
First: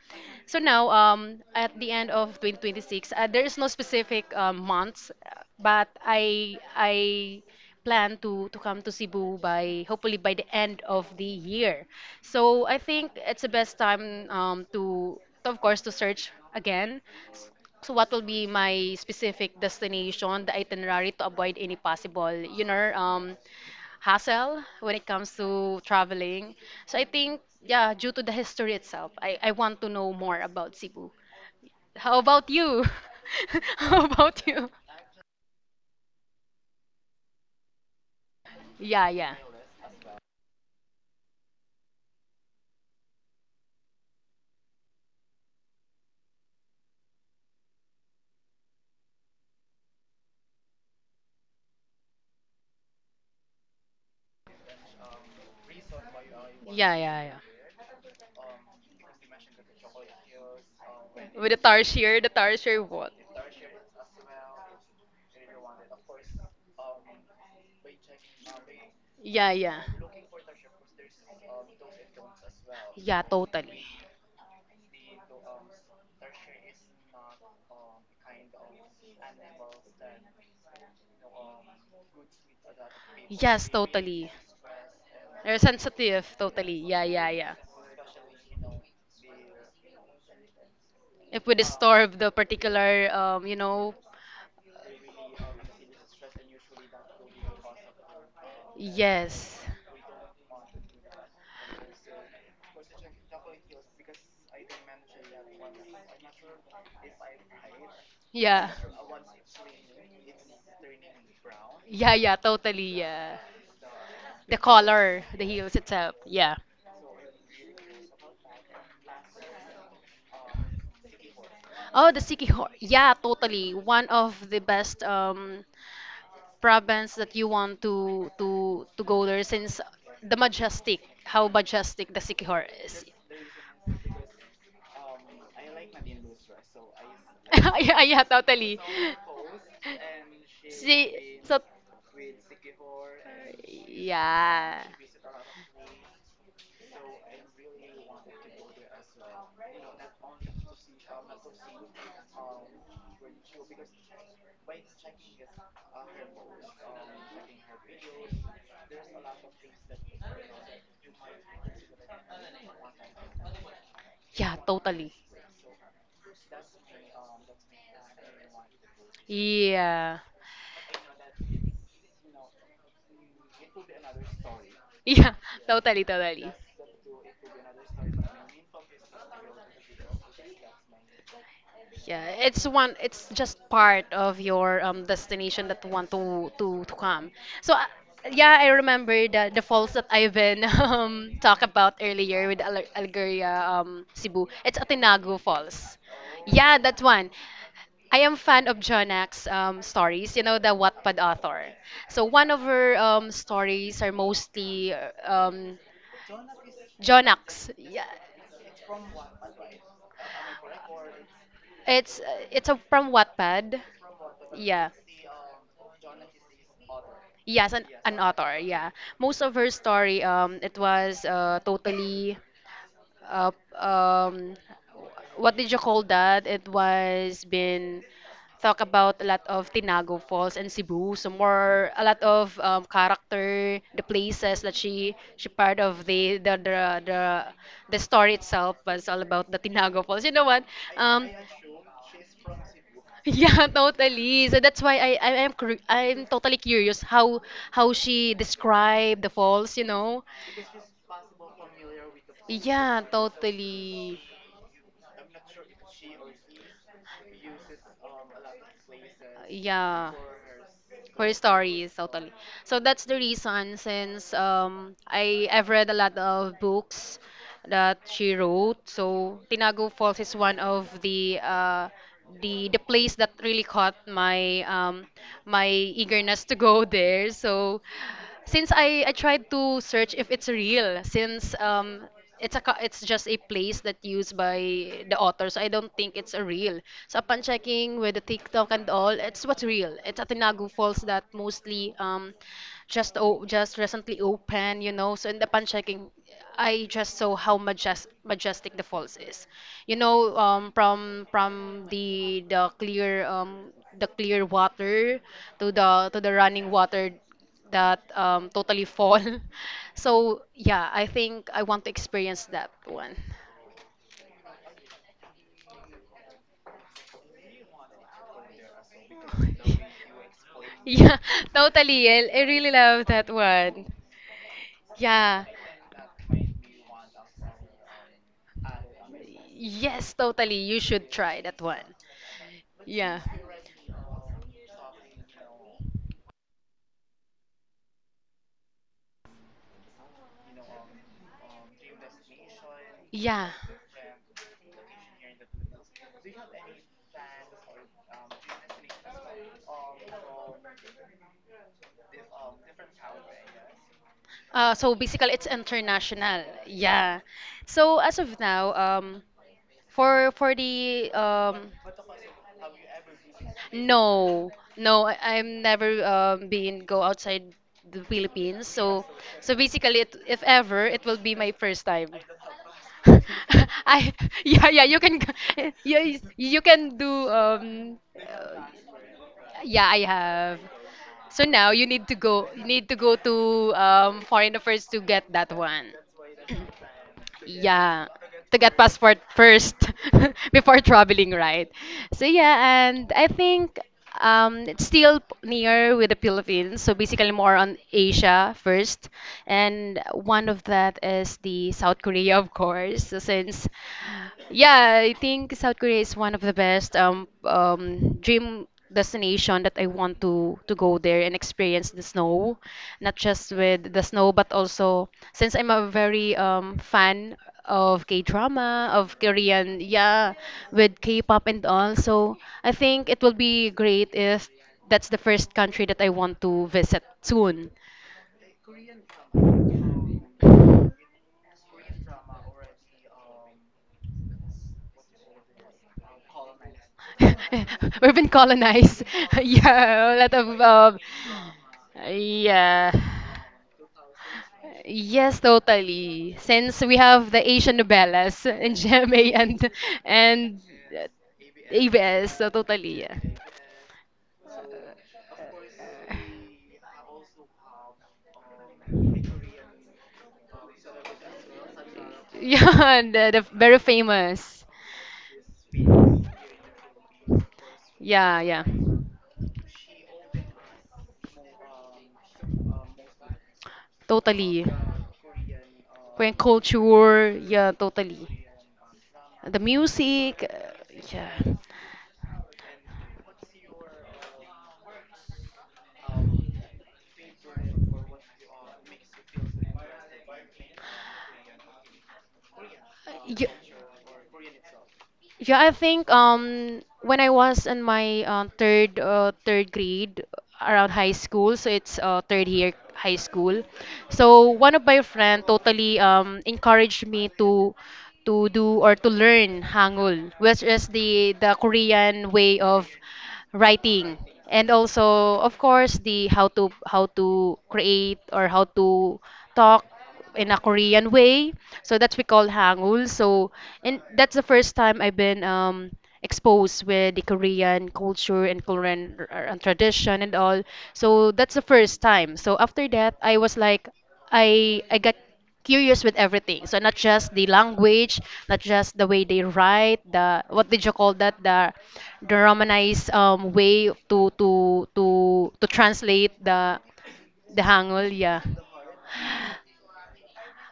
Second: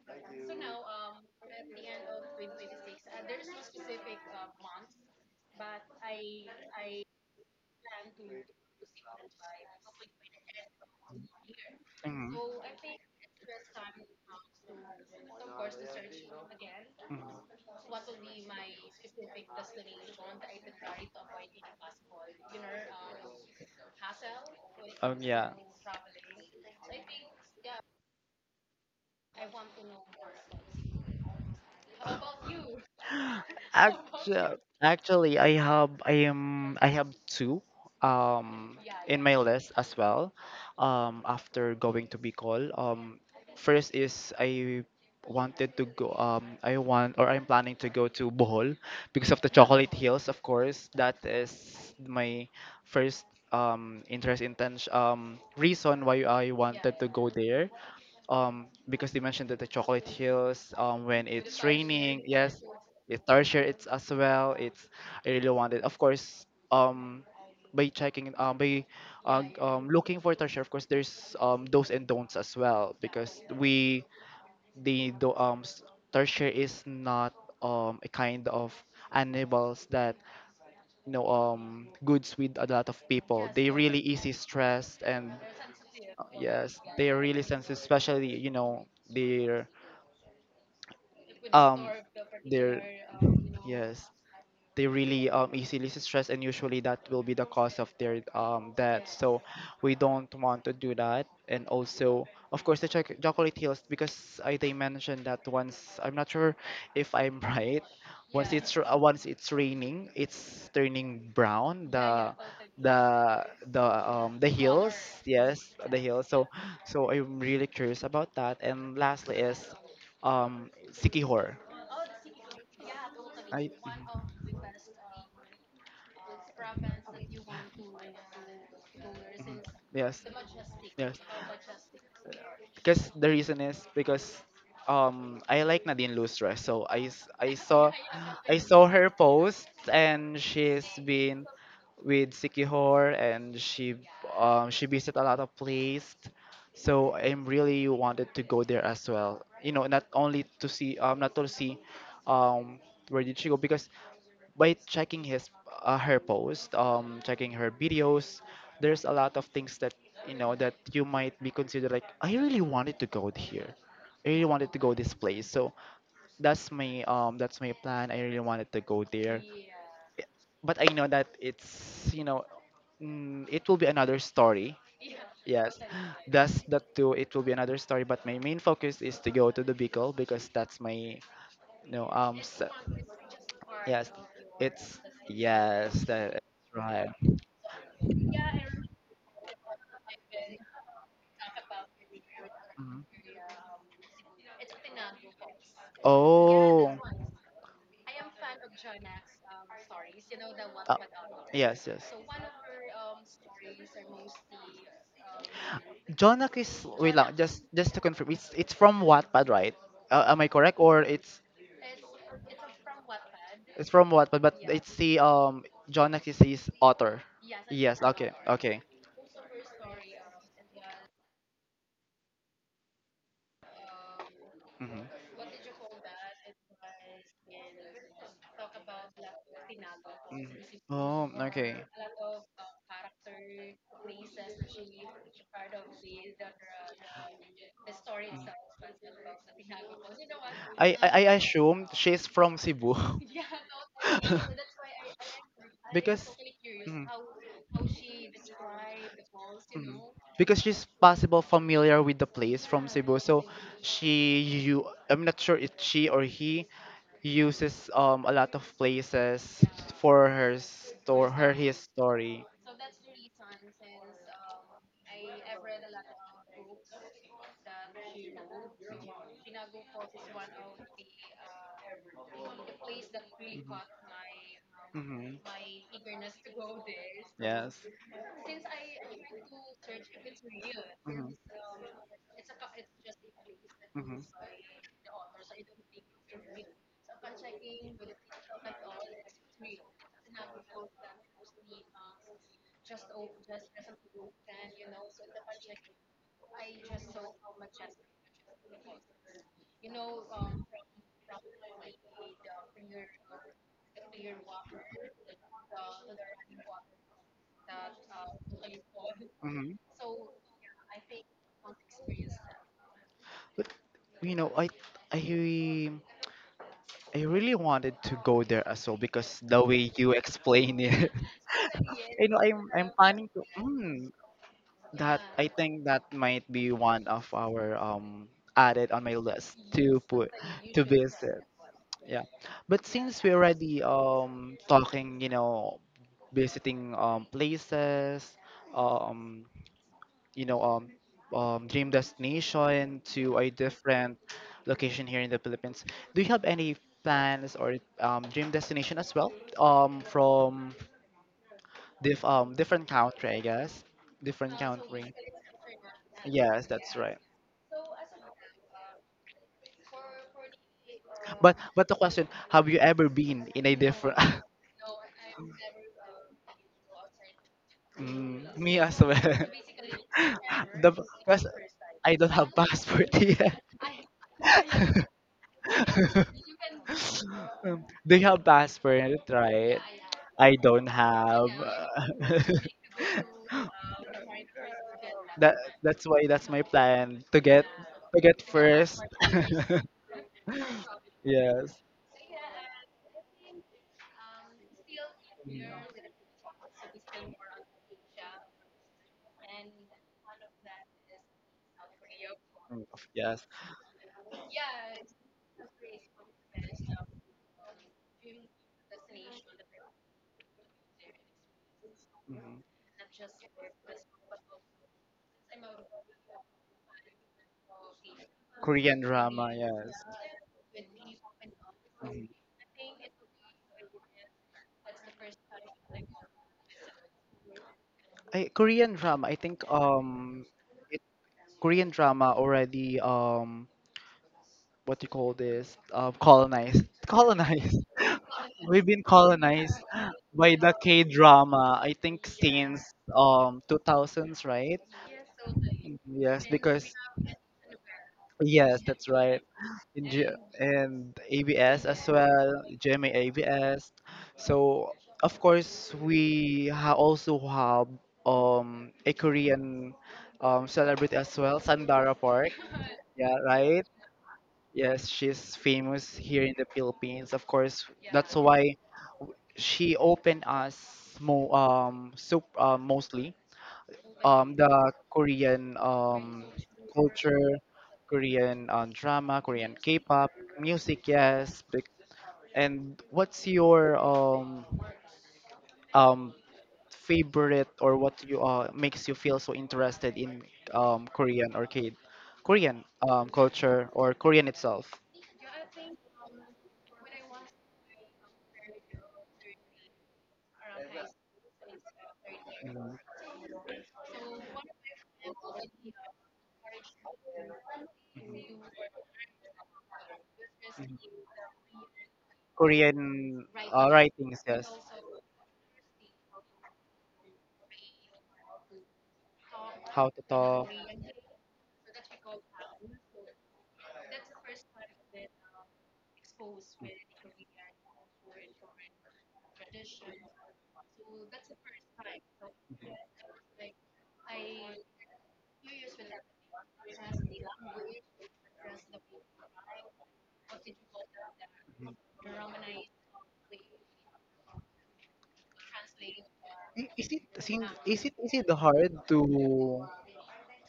Speaker 2: So now, at the end of 2026, there is no specific months, but I plan to come to Cebu, by hopefully by the end of the year.
Speaker 1: Mhm.
Speaker 2: So I think it's the best time to, of course, to search again. S-
Speaker 1: Mhm.
Speaker 2: So what will be my specific destination, the itinerary to avoid any possible, hassle when it comes to traveling. So I think, yeah, due to the history itself, I want to know more about Cebu. How about you? <laughs> How
Speaker 1: Actu
Speaker 2: about you?
Speaker 1: actually, I have two um
Speaker 2: Yeah,
Speaker 1: in
Speaker 2: yeah.
Speaker 1: my list as well. After going to Bicol, first is, I wanted to go, I want, or I'm planning to go to Bohol because of the chocolate hills, of course. That is my first, interest, intention, reason why I
Speaker 2: Yeah,
Speaker 1: wanted to
Speaker 2: yeah,
Speaker 1: go
Speaker 2: yeah.
Speaker 1: there, because they mentioned that the chocolate heals when
Speaker 2: With the
Speaker 1: it's
Speaker 2: tarsier,
Speaker 1: raining, yes.
Speaker 2: what?
Speaker 1: It, torture, it's as well, it's, I really wanted, of course, um by checking it, by,
Speaker 2: Yeah, yeah.
Speaker 1: looking for torture, of course. There's those and don'ts as well,
Speaker 2: Yeah,
Speaker 1: because
Speaker 2: totally.
Speaker 1: we, the do um s- torture is not a kind of animals that, goods with a lot of people.
Speaker 2: Yes,
Speaker 1: They really
Speaker 2: totally.
Speaker 1: easy stressed, and,
Speaker 2: They're sensitive, totally.
Speaker 1: yes,
Speaker 2: Yeah,
Speaker 1: they're
Speaker 2: yeah,
Speaker 1: really
Speaker 2: yeah.
Speaker 1: sensitive, especially, their,
Speaker 2: If we
Speaker 1: um
Speaker 2: disturb the
Speaker 1: their,
Speaker 2: particular, you know,
Speaker 1: yes, they really, easily stress, and usually that will be the cause of their, death, so
Speaker 2: yes,
Speaker 1: we don't want to do that. And also, of course, the chocolate hills, because they mentioned that, once, I'm not sure if I'm <laughs> right,
Speaker 2: yeah,
Speaker 1: once it's raining, it's turning brown,
Speaker 2: yeah, yeah, totally. Yeah,
Speaker 1: the the the
Speaker 2: the
Speaker 1: hills,
Speaker 2: color, the heels
Speaker 1: yes, the
Speaker 2: itself.
Speaker 1: hills. so
Speaker 2: Yeah.
Speaker 1: so I'm really curious about that. And lastly is sikihor.
Speaker 2: Oh, the Sikihor. Yeah,
Speaker 1: I
Speaker 2: totally. One of the best province that you want to go there, since
Speaker 1: Yes.
Speaker 2: the majestic,
Speaker 1: Yes.
Speaker 2: how majestic the Sikihor is.
Speaker 1: Because the reason is because I like Nadine Lustre, so I s- I
Speaker 2: <laughs>
Speaker 1: saw
Speaker 2: Yeah, yeah,
Speaker 1: I
Speaker 2: totally.
Speaker 1: saw her post, and
Speaker 2: <laughs>
Speaker 1: she's
Speaker 2: See,
Speaker 1: been
Speaker 2: so
Speaker 1: with Sikihor, and she um
Speaker 2: yeah.
Speaker 1: she visited a lot of place. So I'm really wanted to go there as well. You know, not only to see, not to see where did she go, because by checking his her post, checking her videos, there's a lot of things that, that you might be considered, like, I really wanted to go here, I really
Speaker 2: Yeah,
Speaker 1: wanted to go
Speaker 2: totally.
Speaker 1: this place. So that's my, that's my plan. I really wanted to go there,
Speaker 2: Yeah.
Speaker 1: but I know that, it's you know mm, it will be another story.
Speaker 2: <laughs> Yeah,
Speaker 1: Yes,
Speaker 2: totally, totally.
Speaker 1: that's that too. It will be another story. But my main focus is to go to the Bicol because that's my, no,
Speaker 2: Yeah, it's
Speaker 1: so,
Speaker 2: one. It's just part
Speaker 1: yes,
Speaker 2: of your
Speaker 1: it's,
Speaker 2: destination that
Speaker 1: yes,
Speaker 2: want
Speaker 1: that is
Speaker 2: to
Speaker 1: right.
Speaker 2: come. So, yeah, I remember the falls that Ivan <laughs> talked about earlier, with Al
Speaker 1: Mhm.
Speaker 2: Algeria, Cebu. It's Atinagu Falls. Yeah,
Speaker 1: Oh,
Speaker 2: that one. I am fan of Jonak's stories, the Wattpad author.
Speaker 1: yes, yes.
Speaker 2: So one of her stories are mostly
Speaker 1: Jonak is, wait lang, just
Speaker 2: Jonax.
Speaker 1: just to
Speaker 2: Yeah.
Speaker 1: confirm, it's from Wattpad, right? Am I correct, or it's
Speaker 2: It's it's from Wattpad.
Speaker 1: it's from Wattpad, but
Speaker 2: Yeah.
Speaker 1: it's the, Jonak is his author.
Speaker 2: Yes, an,
Speaker 1: Yes,
Speaker 2: an
Speaker 1: okay,
Speaker 2: author.
Speaker 1: okay.
Speaker 2: Yeah. Most of her story, it was totally, uh, um,
Speaker 1: Hmm.
Speaker 2: what did you call that? It was been talk about a lot of Tinago
Speaker 1: Mm.
Speaker 2: Falls and Cebu, so
Speaker 1: Oh, okay.
Speaker 2: more a lot
Speaker 1: Mm.
Speaker 2: of character, the places that she part of the story itself was all about the Tinago Falls. You know what?
Speaker 1: I
Speaker 2: Um, <laughs>
Speaker 1: assume she's from Cebu.
Speaker 2: Yeah, totally. So that's why
Speaker 1: <laughs>
Speaker 2: I'm
Speaker 1: Because
Speaker 2: totally curious
Speaker 1: mhm.
Speaker 2: how she described the falls, you
Speaker 1: Mm.
Speaker 2: know?
Speaker 1: Because she's possible familiar with the place from
Speaker 2: Yeah,
Speaker 1: Cebu, so
Speaker 2: totally.
Speaker 1: she you I'm not sure if she or he uses a lot of places
Speaker 2: Yeah.
Speaker 1: for her store,
Speaker 2: Her
Speaker 1: her, his
Speaker 2: stories, totally.
Speaker 1: story.
Speaker 2: So that's the reason, since I've read a lot of books that she wrote. So Tinago Falls is one of the place that really caught my um
Speaker 1: Mhm.
Speaker 2: my eagerness to go there.
Speaker 1: Yes.
Speaker 2: So since I tried to search if it's real, since it's just a place that
Speaker 1: Mhm. Mhm.
Speaker 2: used by the author, so I don't think it's a real. So upon checking with the TikTok and all, it's what's real, it's a Tinagu Falls that mostly just recently opened, so in the upon checking, I just saw how majestic the falls is, from the clear water, to the running water that totally fall. <laughs>
Speaker 1: Mhm.
Speaker 2: So yeah, I think I want to experience that one.
Speaker 1: But you know, I I really wanted to go there as well, because the way you explain
Speaker 2: <laughs>
Speaker 1: it,
Speaker 2: Yeah, <laughs> totally.
Speaker 1: <laughs> you
Speaker 2: I,
Speaker 1: know,
Speaker 2: I
Speaker 1: I'm
Speaker 2: really
Speaker 1: I'm
Speaker 2: love that
Speaker 1: planning to.
Speaker 2: one.
Speaker 1: Mm, that
Speaker 2: Yeah.
Speaker 1: I think that might be one of our, added on my list to
Speaker 2: Yes,
Speaker 1: put
Speaker 2: totally. You
Speaker 1: to
Speaker 2: should try
Speaker 1: visit.
Speaker 2: that one.
Speaker 1: Yeah, but
Speaker 2: Yeah.
Speaker 1: since we're already talking, you know, visiting places, um you know um, dream destination to
Speaker 2: Yeah.
Speaker 1: a different location here in the Philippines. Do you have any plans or dream destination as well, from different country, I guess? Different
Speaker 2: So
Speaker 1: country.
Speaker 2: basically, it's international.
Speaker 1: Yes, that's right.
Speaker 2: Yeah. So as of now, for the
Speaker 1: But but the question, have you ever been in a different?
Speaker 2: No,
Speaker 1: <laughs>
Speaker 2: no, I'm never been go outside the
Speaker 1: Mm,
Speaker 2: Philippines.
Speaker 1: me as
Speaker 2: So,
Speaker 1: well. <laughs>
Speaker 2: so basically, if ever,
Speaker 1: The
Speaker 2: it will be
Speaker 1: Because
Speaker 2: my first time.
Speaker 1: I don't have passport
Speaker 2: <laughs>
Speaker 1: yet.
Speaker 2: I yeah, yeah, you can. <laughs> You can
Speaker 1: <laughs>
Speaker 2: do
Speaker 1: Do you have passport, right?
Speaker 2: yeah, I
Speaker 1: I
Speaker 2: have.
Speaker 1: don't
Speaker 2: So
Speaker 1: have.
Speaker 2: now,
Speaker 1: <laughs>
Speaker 2: you need to go to foreign affairs to get that
Speaker 1: that
Speaker 2: one,
Speaker 1: that's why that's my plan, to get
Speaker 2: yeah,
Speaker 1: to get
Speaker 2: to get
Speaker 1: first.
Speaker 2: passport first.
Speaker 1: <laughs>
Speaker 2: <laughs> Before traveling, right?
Speaker 1: Yes.
Speaker 2: So yeah, and I think, it's still
Speaker 1: Mm,
Speaker 2: near with the Philippines, so basically more on Asia first, and one of that is the South Korea, of course. So
Speaker 1: yes.
Speaker 2: since yeah, I think South Korea is one of the best dream destination that I want to go there and experience the snow,
Speaker 1: Mhm.
Speaker 2: not just with the snow, but also since I'm a very fan of K-drama,
Speaker 1: Korean
Speaker 2: of
Speaker 1: drama,
Speaker 2: Korean,
Speaker 1: yes.
Speaker 2: yeah, with K-pop and all.
Speaker 1: Mm-hmm.
Speaker 2: So I think it will be great if that's the first country that I want to visit soon.
Speaker 1: I, Korean drama, I think, it, Korean drama already, what you call this, colonized,
Speaker 2: <laughs> We've been
Speaker 1: <laughs> we've been
Speaker 2: colonized. <laughs>
Speaker 1: colonized
Speaker 2: Yeah, a lot
Speaker 1: by
Speaker 2: of
Speaker 1: the K drama, I think, since
Speaker 2: yeah.
Speaker 1: 2000s, right.
Speaker 2: Yes,
Speaker 1: Mm,
Speaker 2: totally.
Speaker 1: yes,
Speaker 2: Since
Speaker 1: because,
Speaker 2: we have the Asian novellas in <laughs>
Speaker 1: yes, that's
Speaker 2: GMA
Speaker 1: right,
Speaker 2: and
Speaker 1: in
Speaker 2: and uh,
Speaker 1: and ABS as
Speaker 2: ABS, so
Speaker 1: well,
Speaker 2: totally yeah.
Speaker 1: GMA. So, of course, we ha also have a
Speaker 2: <laughs>
Speaker 1: Korean celebrity as well, Sandara Park.
Speaker 2: Yeah,
Speaker 1: <laughs>
Speaker 2: the,
Speaker 1: Yeah,
Speaker 2: the very
Speaker 1: right?
Speaker 2: famous.
Speaker 1: Yes, she's famous here in the Philippines. Of course, that's
Speaker 2: Yeah, yeah.
Speaker 1: why she opened us, mo so mostly
Speaker 2: Totally.
Speaker 1: the Korean
Speaker 2: Korean culture,
Speaker 1: culture,
Speaker 2: yeah, totally.
Speaker 1: Korean drama,
Speaker 2: The
Speaker 1: Korean K-pop
Speaker 2: music,
Speaker 1: music.
Speaker 2: yeah.
Speaker 1: Yes, and what's your, um favorite, or what you, makes you feel so interested in Korean or K Korean
Speaker 2: Yeah.
Speaker 1: culture, or Korean itself?
Speaker 2: Yeah, I think when I was in my third grade, around high school, so it's third year
Speaker 1: Mhm, mhm,
Speaker 2: high school. So one of my friend totally encouraged me to do or to learn Hangul, which is
Speaker 1: mhm.
Speaker 2: the Korean way of
Speaker 1: Korean,
Speaker 2: writing.
Speaker 1: writings,
Speaker 2: And
Speaker 1: yes.
Speaker 2: also, of course, the how to create or how to talk
Speaker 1: How to
Speaker 2: in a
Speaker 1: talk.
Speaker 2: Korean way. So that's we call Hangul. So and that's the first time I've been exposed with the Korean culture, and Korean and tradition and all. So that's the first time. So after that, I was like, I got curious with everything. So not just the language, not just the way they write, the what did you call that? The Romanized way to translate the
Speaker 1: I- Is it
Speaker 2: the
Speaker 1: since
Speaker 2: Hangul.
Speaker 1: is
Speaker 2: Yeah.
Speaker 1: it hard to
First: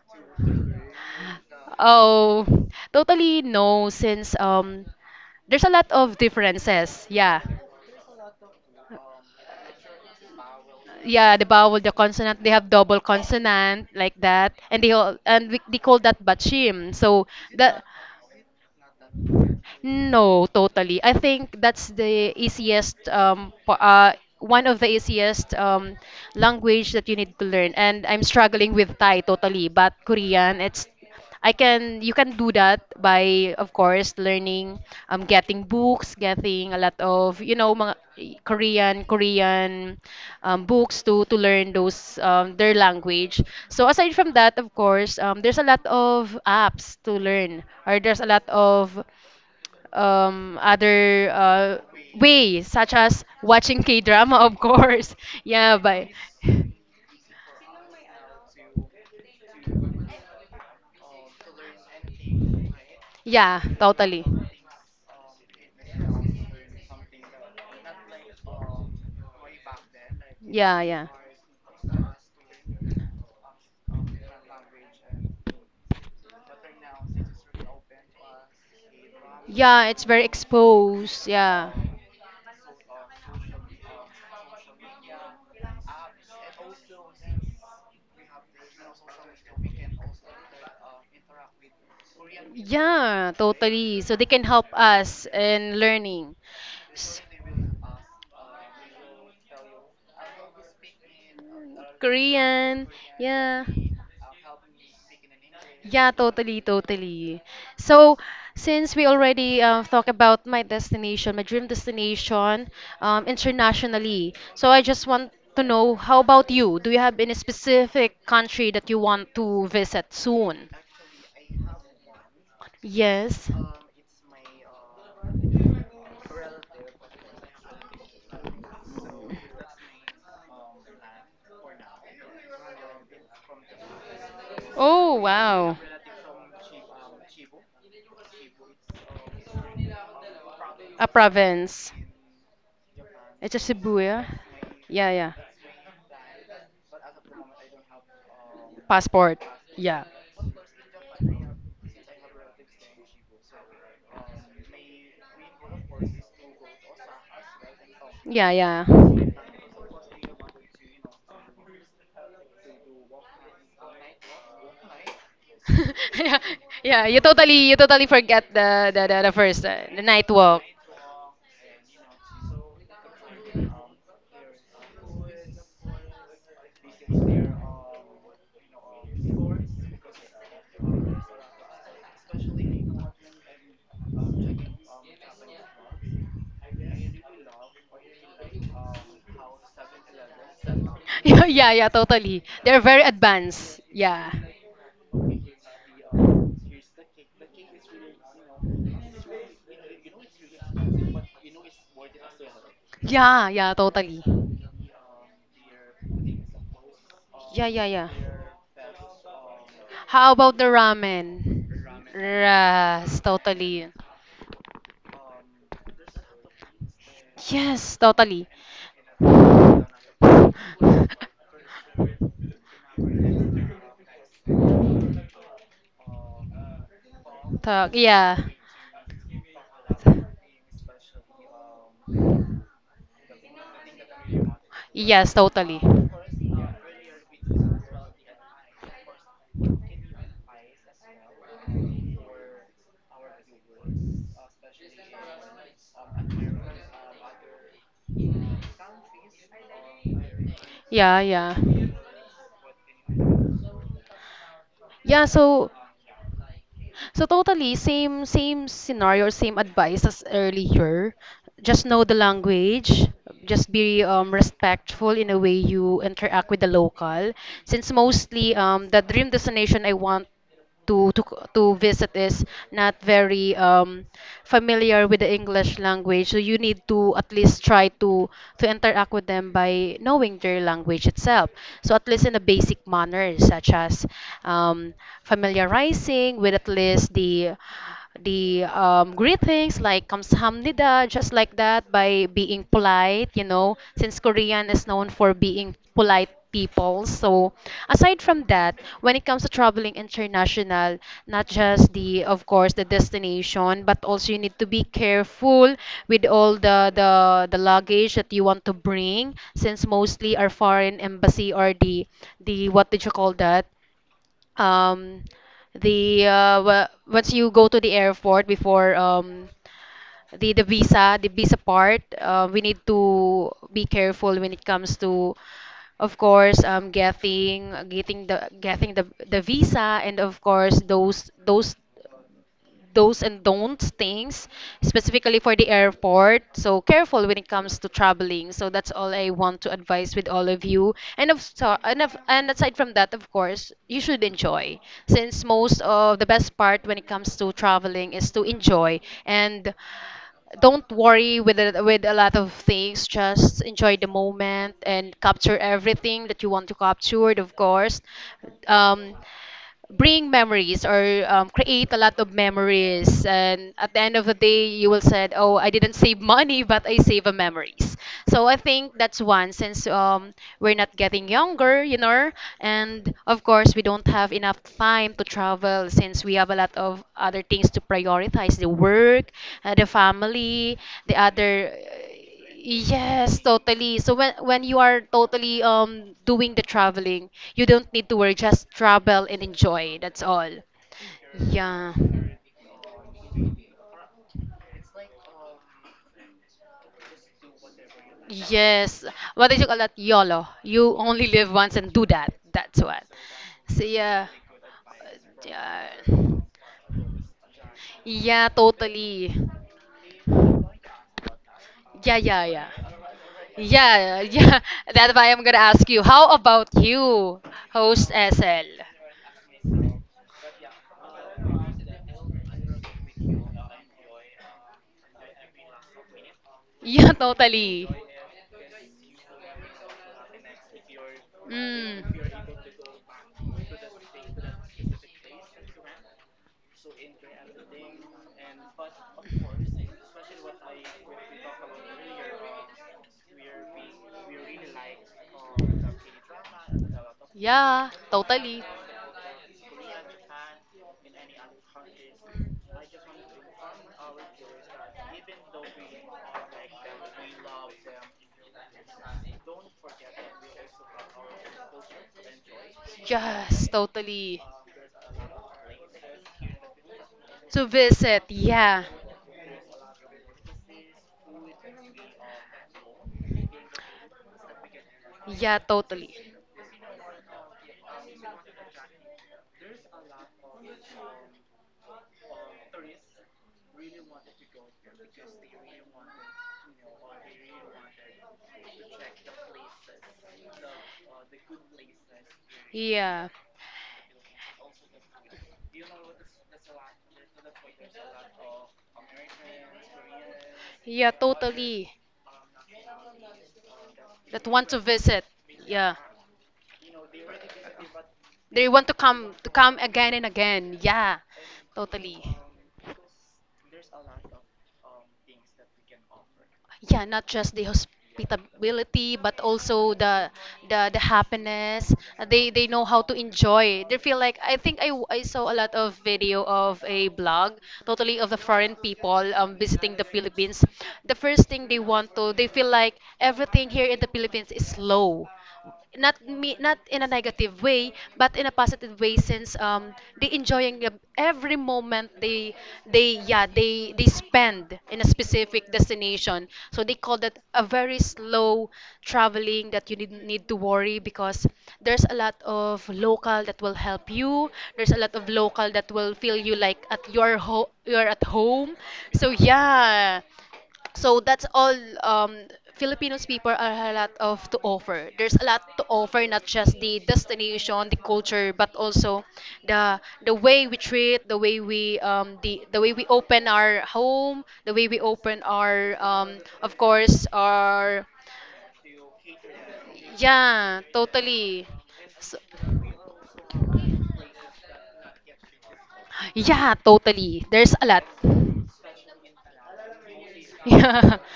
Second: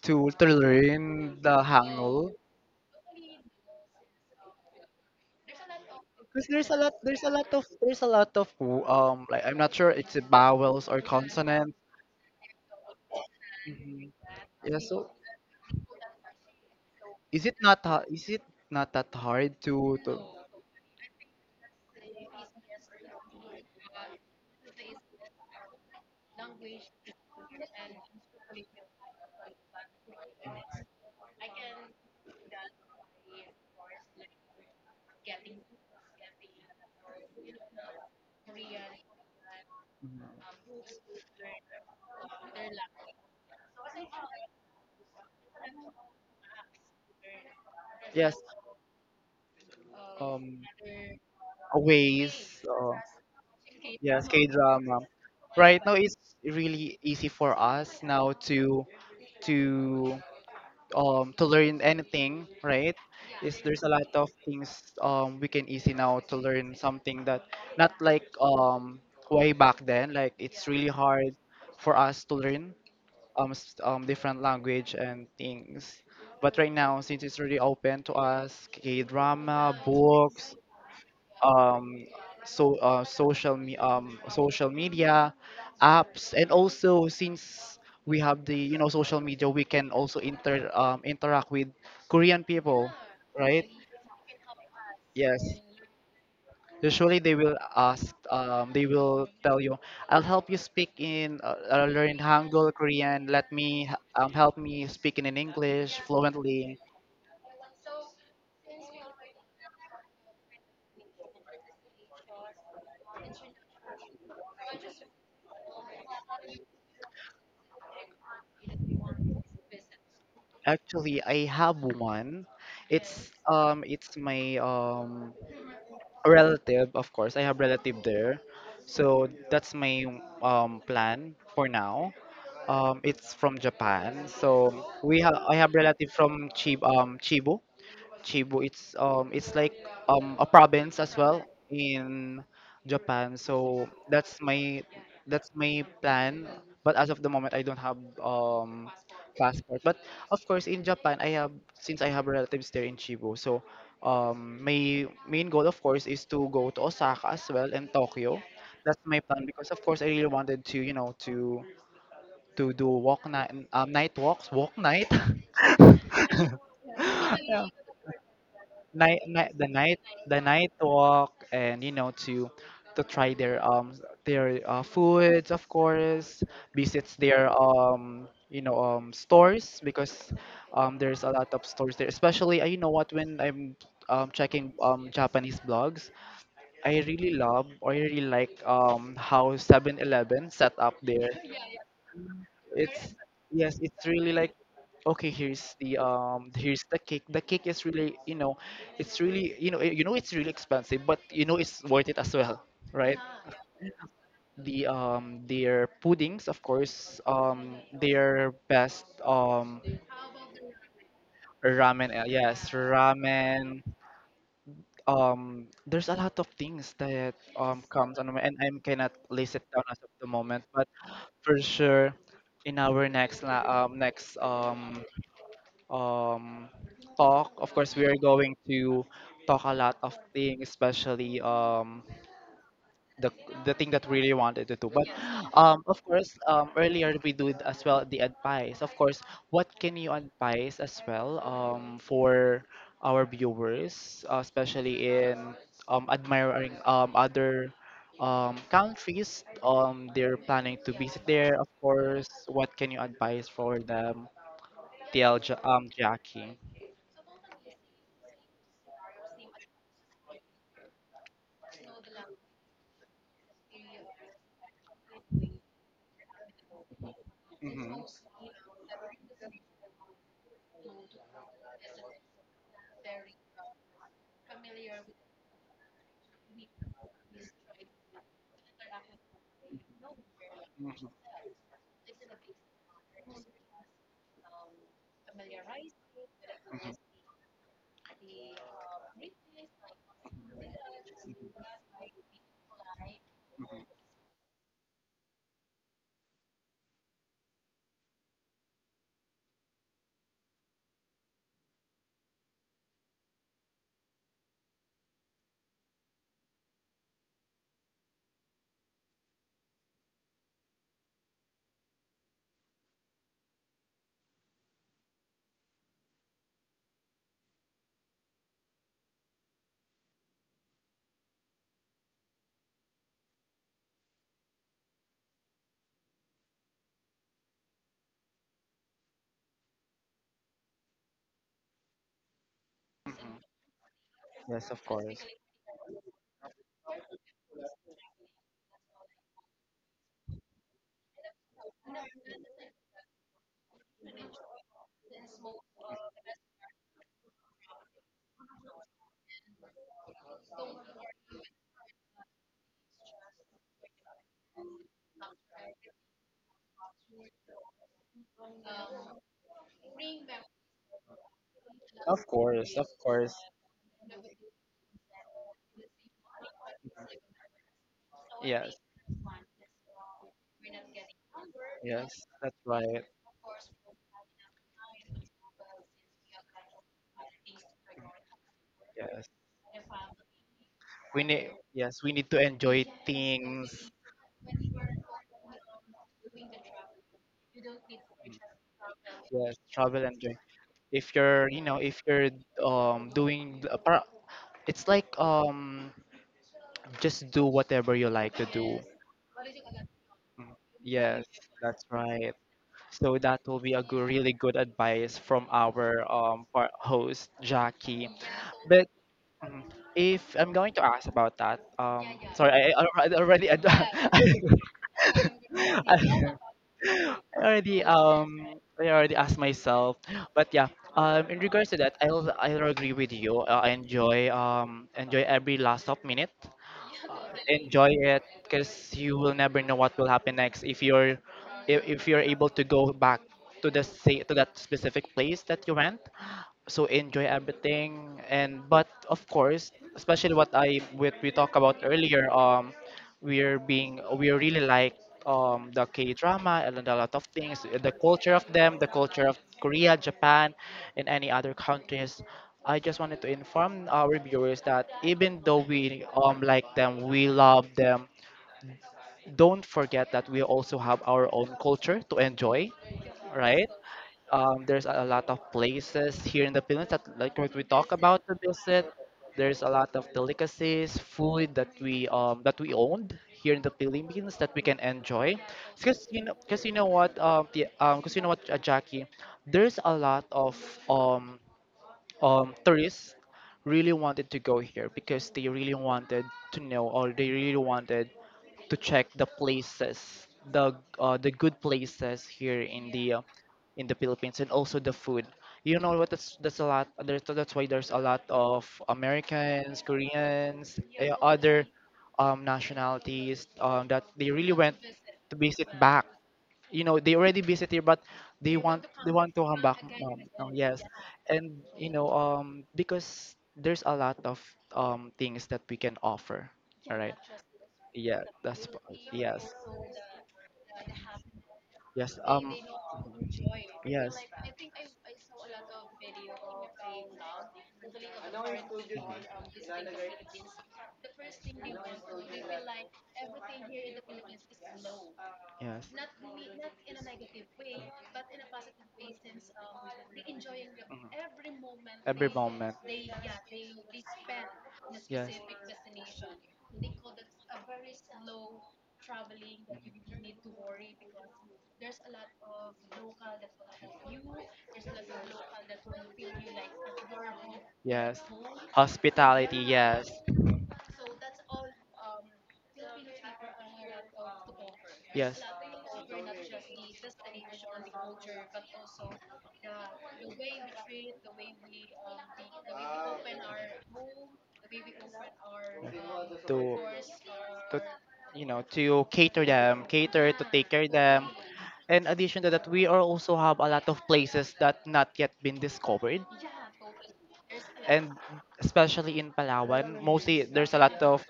Speaker 1: to learn the Hangul?
Speaker 2: Oh, totally no, since there's a lot of
Speaker 1: Because
Speaker 2: differences.
Speaker 1: there's a
Speaker 2: Yeah.
Speaker 1: lot of there's a lot of like, I'm not sure it's vowels or
Speaker 2: Yeah, the
Speaker 1: consonants.
Speaker 2: vowel, the consonant, they have double consonant
Speaker 1: Mhm.
Speaker 2: like that,
Speaker 1: Yeah, so
Speaker 2: and we, they call that bachim. So
Speaker 1: is it not
Speaker 2: that
Speaker 1: ha- is it not that hard to
Speaker 2: No, totally. I think that's one of the easiest language that you need to learn. And I'm struggling with Thai totally, but Korean, it's I can you can do that by, of course, learning, getting books, getting a lot of, mga Korean,
Speaker 1: Mhm.
Speaker 2: books to learn those their language. So aside from that, of course, there's a lot of apps to learn, or there's a
Speaker 1: Yes,
Speaker 2: lot of
Speaker 1: um
Speaker 2: other
Speaker 1: ways,
Speaker 2: ways, such as watching K
Speaker 1: yes,
Speaker 2: drama,
Speaker 1: K
Speaker 2: of
Speaker 1: drama.
Speaker 2: course. <laughs> Yeah,
Speaker 1: Right now,
Speaker 2: but
Speaker 1: it's really easy for us now to to to learn anything, right? Is,
Speaker 2: yeah,
Speaker 1: there's a lot
Speaker 2: totally.
Speaker 1: of things, we can easy now to learn something that not like, way back then, like, it's
Speaker 2: Yeah,
Speaker 1: really
Speaker 2: yeah.
Speaker 1: hard for us to learn different language and things. But right now, since it's really open to us, K drama,
Speaker 2: Yeah, it's very
Speaker 1: books,
Speaker 2: exposed. Yeah.
Speaker 1: um, so, social, me social media apps, and also, since we have, the you know, social media, we can also interact with Korean people,
Speaker 2: Yeah,
Speaker 1: right?
Speaker 2: totally. So they can help us
Speaker 1: Yes.
Speaker 2: in learning.
Speaker 1: Usually they will they will tell you, I'll help you learn Hangul,
Speaker 2: Korean,
Speaker 1: Korean. Let
Speaker 2: yeah.
Speaker 1: me help me speaking in English
Speaker 2: Yeah, totally,
Speaker 1: fluently.
Speaker 2: totally. So, since we already talked about my destination, my dream destination, internationally, so I just want to know, how about you? Do you have any specific country that you want to visit soon?
Speaker 1: Actually, I have one.
Speaker 2: Yes.
Speaker 1: It's my a relative, of course. I have relative there. So that's my plan for now. It's from Japan. So
Speaker 2: Oh,
Speaker 1: we have I have
Speaker 2: wow.
Speaker 1: relative from Chibu. Chibu. It's like a province
Speaker 2: A
Speaker 1: as well
Speaker 2: province.
Speaker 1: in Japan.
Speaker 2: It's a
Speaker 1: So
Speaker 2: Shibuya.
Speaker 1: that's my
Speaker 2: Yeah, yeah, yeah.
Speaker 1: that's my plan. But as of the moment, I don't have um
Speaker 2: Passport.
Speaker 1: passport. But
Speaker 2: Yeah.
Speaker 1: of course, in Japan, I have since I have relatives there in Chibu. So my main goal, of course, is to go to Osaka as well and Tokyo.
Speaker 2: Yeah, yeah.
Speaker 1: That's my plan,
Speaker 2: <laughs>
Speaker 1: because of course I really wanted to, to do walk night, night walks, walk night. <laughs>
Speaker 2: Yeah,
Speaker 1: <laughs>
Speaker 2: yeah. You totally forget the,
Speaker 1: night,
Speaker 2: the
Speaker 1: night
Speaker 2: first
Speaker 1: the night
Speaker 2: the night
Speaker 1: the
Speaker 2: walk.
Speaker 1: night walk and you know, to try their their, foods, of
Speaker 2: <laughs>
Speaker 1: course, visits their stores, because there's a lot of stores there, especially, you know what, when I'm checking Japanese blogs, I really love or I really like how 7-Eleven set up their,
Speaker 2: Yeah, yeah, yeah, totally. They're very
Speaker 1: it's yes,
Speaker 2: advanced.
Speaker 1: it's
Speaker 2: Yeah.
Speaker 1: really like, okay, here's the cake. The cake is really, it's really, it's really expensive, but you know it's worth it as well, right?
Speaker 2: Yeah, yeah, totally.
Speaker 1: The their puddings, of course,
Speaker 2: Yeah, yeah, yeah.
Speaker 1: their best
Speaker 2: How about the ramen?
Speaker 1: ramen, yes,
Speaker 2: Yes,
Speaker 1: ramen.
Speaker 2: totally.
Speaker 1: There's a lot of things that
Speaker 2: Yes,
Speaker 1: comes on,
Speaker 2: totally.
Speaker 1: and I cannot list it down as of the moment, but for sure in our next um, talk. Of
Speaker 2: Talk,
Speaker 1: course, we are
Speaker 2: yeah.
Speaker 1: going to talk a lot of things, especially the thing that we really wanted to do. But
Speaker 2: Yes, totally.
Speaker 1: of course, earlier we did as well the advice. Of course, what can you advise as well for our viewers, especially in admiring other countries they're planning to
Speaker 2: Yeah,
Speaker 1: visit
Speaker 2: yeah.
Speaker 1: there. Of course, what can you advise for them,
Speaker 2: Yeah,
Speaker 1: TL
Speaker 2: so
Speaker 1: Jackie?
Speaker 2: so totally, same scenario, same advice as earlier. Just know the language. Just be respectful in a way you interact with the local. Since
Speaker 1: Mhm.
Speaker 2: mostly the dream destination I want to to to visit is not very familiar with the English language, so you need to at least try to interact with them by knowing their language
Speaker 1: Mhm.
Speaker 2: itself. So at least in the basic manners, such as um, familiarizing with at least the greetings like kamsahamnida, just like that, by being polite, you know, since Korean is known for being polite people. So aside from that, when it comes to traveling international, not just of course, the destination, but also you need to be careful with all the luggage that you want to bring, since mostly our foreign embassy or what did you call that? um Once you go to the airport before the visa part, we need to be careful when it comes to, of course, getting, getting the visa, and of course those do's
Speaker 1: Mhm.
Speaker 2: and don'ts things
Speaker 1: Yes, of course.
Speaker 2: specifically for the airport. So careful when it comes to traveling. So that's all I want to advise with all of you. And of, so- and of and aside from that, of course, you should enjoy, since most of the best part when it comes to traveling is to enjoy. And don't worry with with a lot of things. Just enjoy the moment and capture everything that you want to capture, of course. um, Bring memories, or create a lot
Speaker 1: Of
Speaker 2: of
Speaker 1: course, of
Speaker 2: memories,
Speaker 1: course.
Speaker 2: and at the end of the day you will said, oh, I didn't save money <laughs> but I save a memories. So I
Speaker 1: Yes,
Speaker 2: think that's one, since we're not getting younger, you
Speaker 1: yes,
Speaker 2: know.
Speaker 1: that's right.
Speaker 2: And of course we don't have enough time to travel, since we have a lot of other things to prioritize: the
Speaker 1: Yes,
Speaker 2: work, the family, the
Speaker 1: we need.
Speaker 2: other.
Speaker 1: Yes, we need to enjoy
Speaker 2: Yes,
Speaker 1: things.
Speaker 2: totally. So when you are totally doing the traveling, you don't need to worry, just travel and
Speaker 1: Yes,
Speaker 2: enjoy.
Speaker 1: travel and
Speaker 2: That's
Speaker 1: enjoy.
Speaker 2: all.
Speaker 1: If you're,
Speaker 2: Yeah.
Speaker 1: if you're doing, it's like just do whatever you like to do.
Speaker 2: Yes. What did you call that? YOLO.
Speaker 1: Mhm.
Speaker 2: You only
Speaker 1: Yes,
Speaker 2: live once
Speaker 1: that's
Speaker 2: and do that.
Speaker 1: right.
Speaker 2: That's what.
Speaker 1: So that will be
Speaker 2: So
Speaker 1: a good,
Speaker 2: yeah.
Speaker 1: really good advice from
Speaker 2: Yeah,
Speaker 1: our host Jackie.
Speaker 2: yeah,
Speaker 1: But,
Speaker 2: totally.
Speaker 1: mhm, if I'm going to ask about that,
Speaker 2: Yeah, yeah,
Speaker 1: sorry,
Speaker 2: yeah.
Speaker 1: I alre- already ad-
Speaker 2: Yeah, yeah.
Speaker 1: <laughs>
Speaker 2: <laughs> That's why I'm gonna ask you. How
Speaker 1: I
Speaker 2: about you,
Speaker 1: already
Speaker 2: host
Speaker 1: um
Speaker 2: SL?
Speaker 1: I already asked myself, but yeah, in regards to that, I'll agree with you. I enjoy every last of minute,
Speaker 2: Yeah, <laughs> totally.
Speaker 1: enjoy it because you will never know what will happen next
Speaker 2: Mm.
Speaker 1: if you're able to go back to to that specific place that you went, so enjoy everything. And but of course, especially what we talked about earlier, we really like the K drama and a lot of things,
Speaker 2: Yeah,
Speaker 1: the culture of
Speaker 2: totally.
Speaker 1: them, the culture of Korea, Japan, and any other countries. I just wanted to inform our viewers that even though we like them, we love them, don't forget that we also have our own culture to enjoy,
Speaker 2: Yes,
Speaker 1: right?
Speaker 2: totally.
Speaker 1: There's a lot of places here in the Philippines that, like what
Speaker 2: To
Speaker 1: we talk
Speaker 2: visit,
Speaker 1: about, to
Speaker 2: yeah.
Speaker 1: visit. There's a lot of delicacies, food that we owned here in the Philippines that we can enjoy.
Speaker 2: Yeah, totally.
Speaker 1: Because you know what, because you know what, Jackie, there's a lot of um tourists really wanted to go here because they really wanted to know, or they really wanted to check the places, the good places here
Speaker 2: Yeah,
Speaker 1: in the Philippines, and also the food. You know what? That's a lot. That's why there's a lot of Americans, Koreans,
Speaker 2: yeah,
Speaker 1: eh, other
Speaker 2: totally.
Speaker 1: nationalities that they
Speaker 2: That
Speaker 1: really
Speaker 2: want to
Speaker 1: went
Speaker 2: visit.
Speaker 1: to visit
Speaker 2: Yeah.
Speaker 1: back. You know they already visit here, but
Speaker 2: They want
Speaker 1: they want to
Speaker 2: to
Speaker 1: come
Speaker 2: come
Speaker 1: back,
Speaker 2: again and
Speaker 1: oh,
Speaker 2: again.
Speaker 1: yes.
Speaker 2: Yeah,
Speaker 1: And you know
Speaker 2: totally.
Speaker 1: because there's a lot of things that we can offer. All
Speaker 2: Yeah,
Speaker 1: right.
Speaker 2: not just the
Speaker 1: Yeah, that's
Speaker 2: hospitability, but
Speaker 1: yes.
Speaker 2: also the happiness.
Speaker 1: Yes,
Speaker 2: They know how to enjoy. They feel
Speaker 1: yes.
Speaker 2: like, I think I saw a lot of video of a blog, totally, of the foreign people visiting the Philippines. The first thing they want to, they feel like everything here in the Philippines is slow.
Speaker 1: Yes.
Speaker 2: Not me, not in a
Speaker 1: Mhm.
Speaker 2: negative way but in a positive way, since they enjoying every moment
Speaker 1: Every
Speaker 2: they,
Speaker 1: moment.
Speaker 2: they spend in a
Speaker 1: Yes.
Speaker 2: specific destination, so they call that a very slow traveling, that you didn't need to worry because there's a lot of local that will help you, there's a lot of local that will feel you like at your home, you're at
Speaker 1: Yes.
Speaker 2: home. So
Speaker 1: Hospitality, yes.
Speaker 2: yeah, so that's all. um, Filipinos people are a lot of to offer. There's a
Speaker 1: Yes.
Speaker 2: lot to offer, not just the destination, the culture, but also the the way we treat, the way we, the way we open our home, the way we open our of
Speaker 1: to
Speaker 2: course
Speaker 1: to
Speaker 2: our,
Speaker 1: you know to cater them, cater to take
Speaker 2: yeah,
Speaker 1: care them.
Speaker 2: totally.
Speaker 1: In
Speaker 2: So,
Speaker 1: addition to that, we are also have a lot of places that not yet been discovered.
Speaker 2: yeah, totally. There's a lot.
Speaker 1: And
Speaker 2: <laughs>
Speaker 1: especially in Palawan, mostly there's a lot
Speaker 2: Yeah.
Speaker 1: of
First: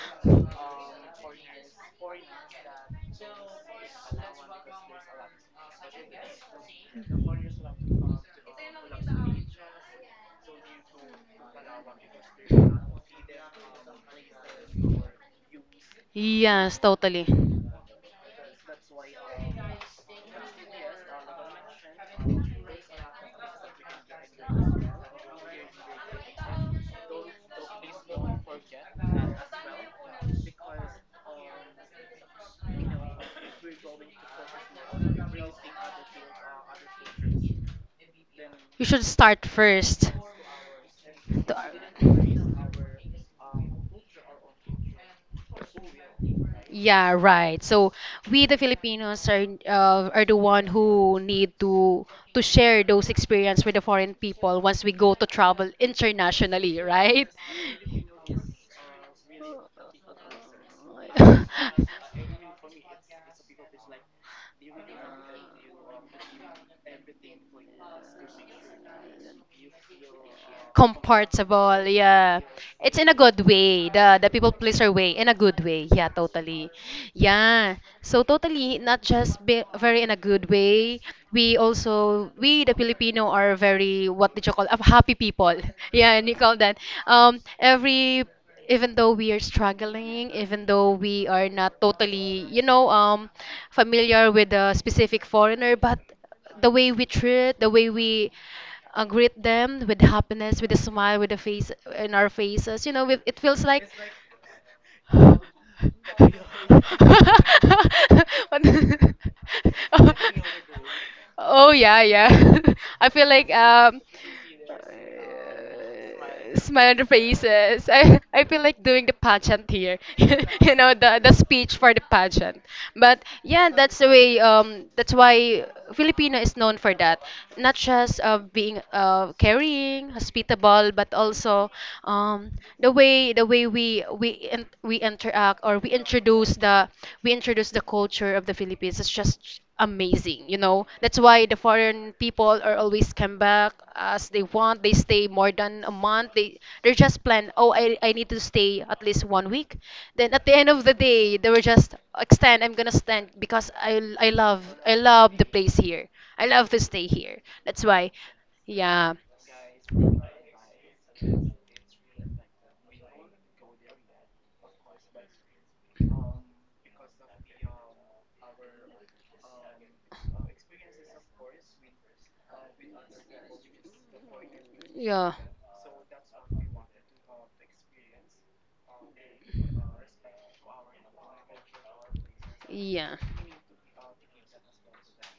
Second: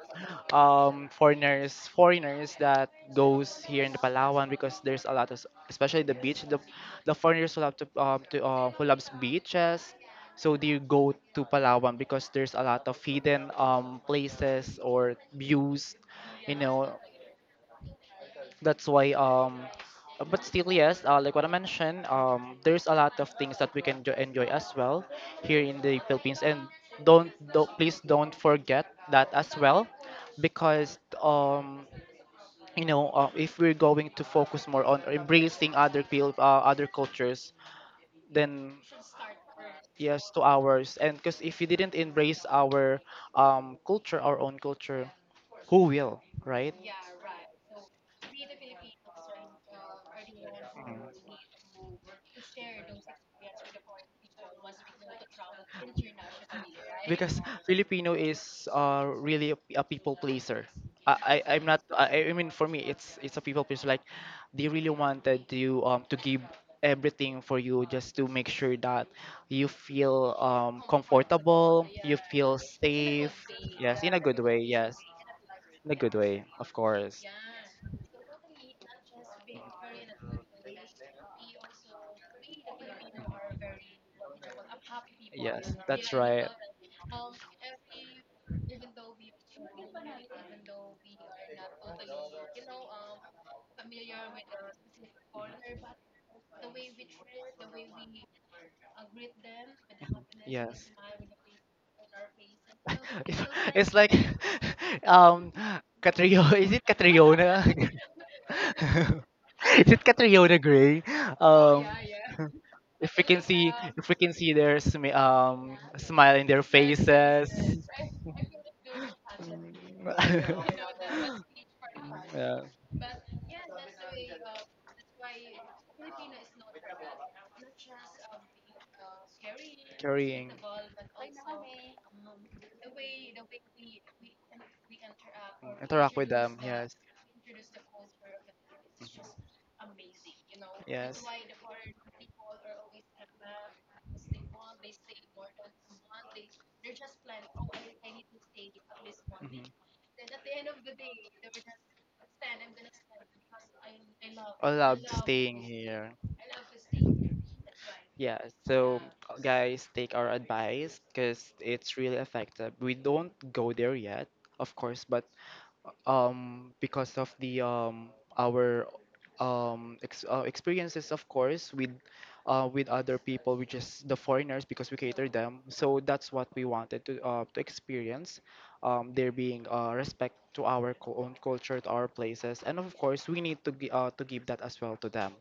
Speaker 1: foreigners that goes here in the Palawan because there's a lot of, especially the beach, the foreigners who love to, who loves beaches, so they go to Palawan because there's a lot of hidden places or views, you
Speaker 2: Yes,
Speaker 1: know.
Speaker 2: totally.
Speaker 1: That's why but still, yes, like what I mentioned, there's a lot of things that we can enjoy as well here in the Philippines, and don't, please don't forget that as well, because you know, if we're going to focus more on embracing other cultures, then
Speaker 2: You should start first.
Speaker 1: yes, to ours. And because if we didn't
Speaker 2: The-
Speaker 1: embrace our culture, our own culture, who will, right?
Speaker 2: Yeah, right. So we the Filipinos are, are the one who
Speaker 1: Mm.
Speaker 2: need to share those experience with the foreign people once we go to travel internationally, right?
Speaker 1: Because Filipino is, really a people pleaser. I'm not. I mean, for me, it's a people pleaser. Like
Speaker 2: <laughs>
Speaker 1: they really wanted you to give everything for you just to make sure that you feel comfortable,
Speaker 2: Comfortable.
Speaker 1: you
Speaker 2: Yeah.
Speaker 1: feel
Speaker 2: It's in a
Speaker 1: safe.
Speaker 2: good way.
Speaker 1: Yes, in a
Speaker 2: The
Speaker 1: good
Speaker 2: people
Speaker 1: way.
Speaker 2: pleaser
Speaker 1: Yes,
Speaker 2: way in a good way.
Speaker 1: in a
Speaker 2: Yeah,
Speaker 1: good way, of
Speaker 2: totally.
Speaker 1: course.
Speaker 2: Yeah. So totally, not just be very in a good way. We also, we the Filipino are very, what did you call, happy people.
Speaker 1: Yes,
Speaker 2: <laughs>
Speaker 1: that's
Speaker 2: Yeah, and you
Speaker 1: right.
Speaker 2: call that. Every, even though we are struggling, even though we are not totally, you know, familiar with a specific foreigner, but the way we treat, the way we, greet them with happiness, with a
Speaker 1: Yes.
Speaker 2: smile, with a face in our faces. You know, with, it feels
Speaker 1: <laughs>
Speaker 2: like.
Speaker 1: It's
Speaker 2: <laughs>
Speaker 1: like <laughs>
Speaker 2: What-
Speaker 1: um Catrio. Is it Catriona? <laughs>
Speaker 2: <laughs>
Speaker 1: Is it
Speaker 2: Oh,
Speaker 1: Catriona Gray?
Speaker 2: oh
Speaker 1: Um
Speaker 2: yeah, yeah.
Speaker 1: <laughs>
Speaker 2: <laughs> I
Speaker 1: if we
Speaker 2: feel
Speaker 1: can
Speaker 2: like
Speaker 1: see <laughs> if we can see their smile in their
Speaker 2: smile <laughs> on their
Speaker 1: faces.
Speaker 2: faces. I feel like doing the
Speaker 1: <laughs>
Speaker 2: pageant here, <laughs> you
Speaker 1: Mm.
Speaker 2: know, the speech for the
Speaker 1: <laughs> Yeah.
Speaker 2: pageant. But yeah, that's the way. That's why Filipino is known for that, not just being caring,
Speaker 1: Carrying.
Speaker 2: hospitable, but also um, the way, we interact or
Speaker 1: Mm,
Speaker 2: we
Speaker 1: interact with them,
Speaker 2: introduce the,
Speaker 1: yes.
Speaker 2: we introduce the culture of the Philippines. It's just amazing, you know, that's
Speaker 1: Yes.
Speaker 2: why the foreign people are always come back, as they want, they stay more than a month. They they're just plan, oh, I need to stay at least one
Speaker 1: Mhm.
Speaker 2: week, then at the end of the day they were just extend, I'm gonna stand because I love,
Speaker 1: All
Speaker 2: I
Speaker 1: allowed to
Speaker 2: love the
Speaker 1: staying
Speaker 2: place here,
Speaker 1: here.
Speaker 2: I love to stay here. That's why,
Speaker 1: Yeah, so
Speaker 2: yeah,
Speaker 1: guys, take our advice because it's really effective. We don't go there yet, of course, but because of the our ex experiences, of course, with other people, which is the foreigners, because we cater
Speaker 2: yeah.
Speaker 1: them, so that's what we wanted to experience. There being respect to our own culture, to our places, and of course we need to to give that as well to them.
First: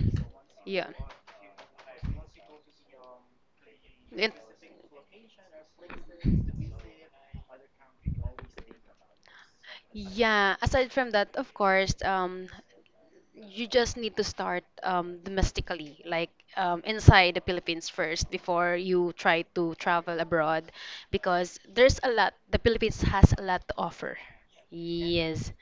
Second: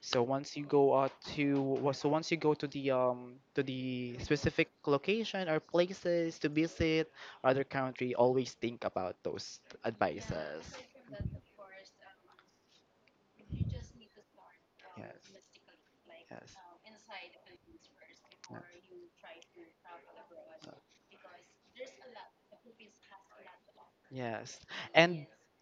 Speaker 1: So once you
Speaker 2: Yeah.
Speaker 1: go
Speaker 2: Yeah.
Speaker 1: out to so once you go to the specific location or places to visit other country, always
Speaker 2: It,
Speaker 1: think about those
Speaker 2: yeah,
Speaker 1: advices.
Speaker 2: aside from that, of course, you just need to start
Speaker 1: Yes.
Speaker 2: domestically, like
Speaker 1: Yes.
Speaker 2: inside the Philippines first
Speaker 1: Uh,
Speaker 2: before you try to travel abroad, because there's a lot, the Philippines has a lot to offer.
Speaker 1: yes. And
Speaker 2: Yes.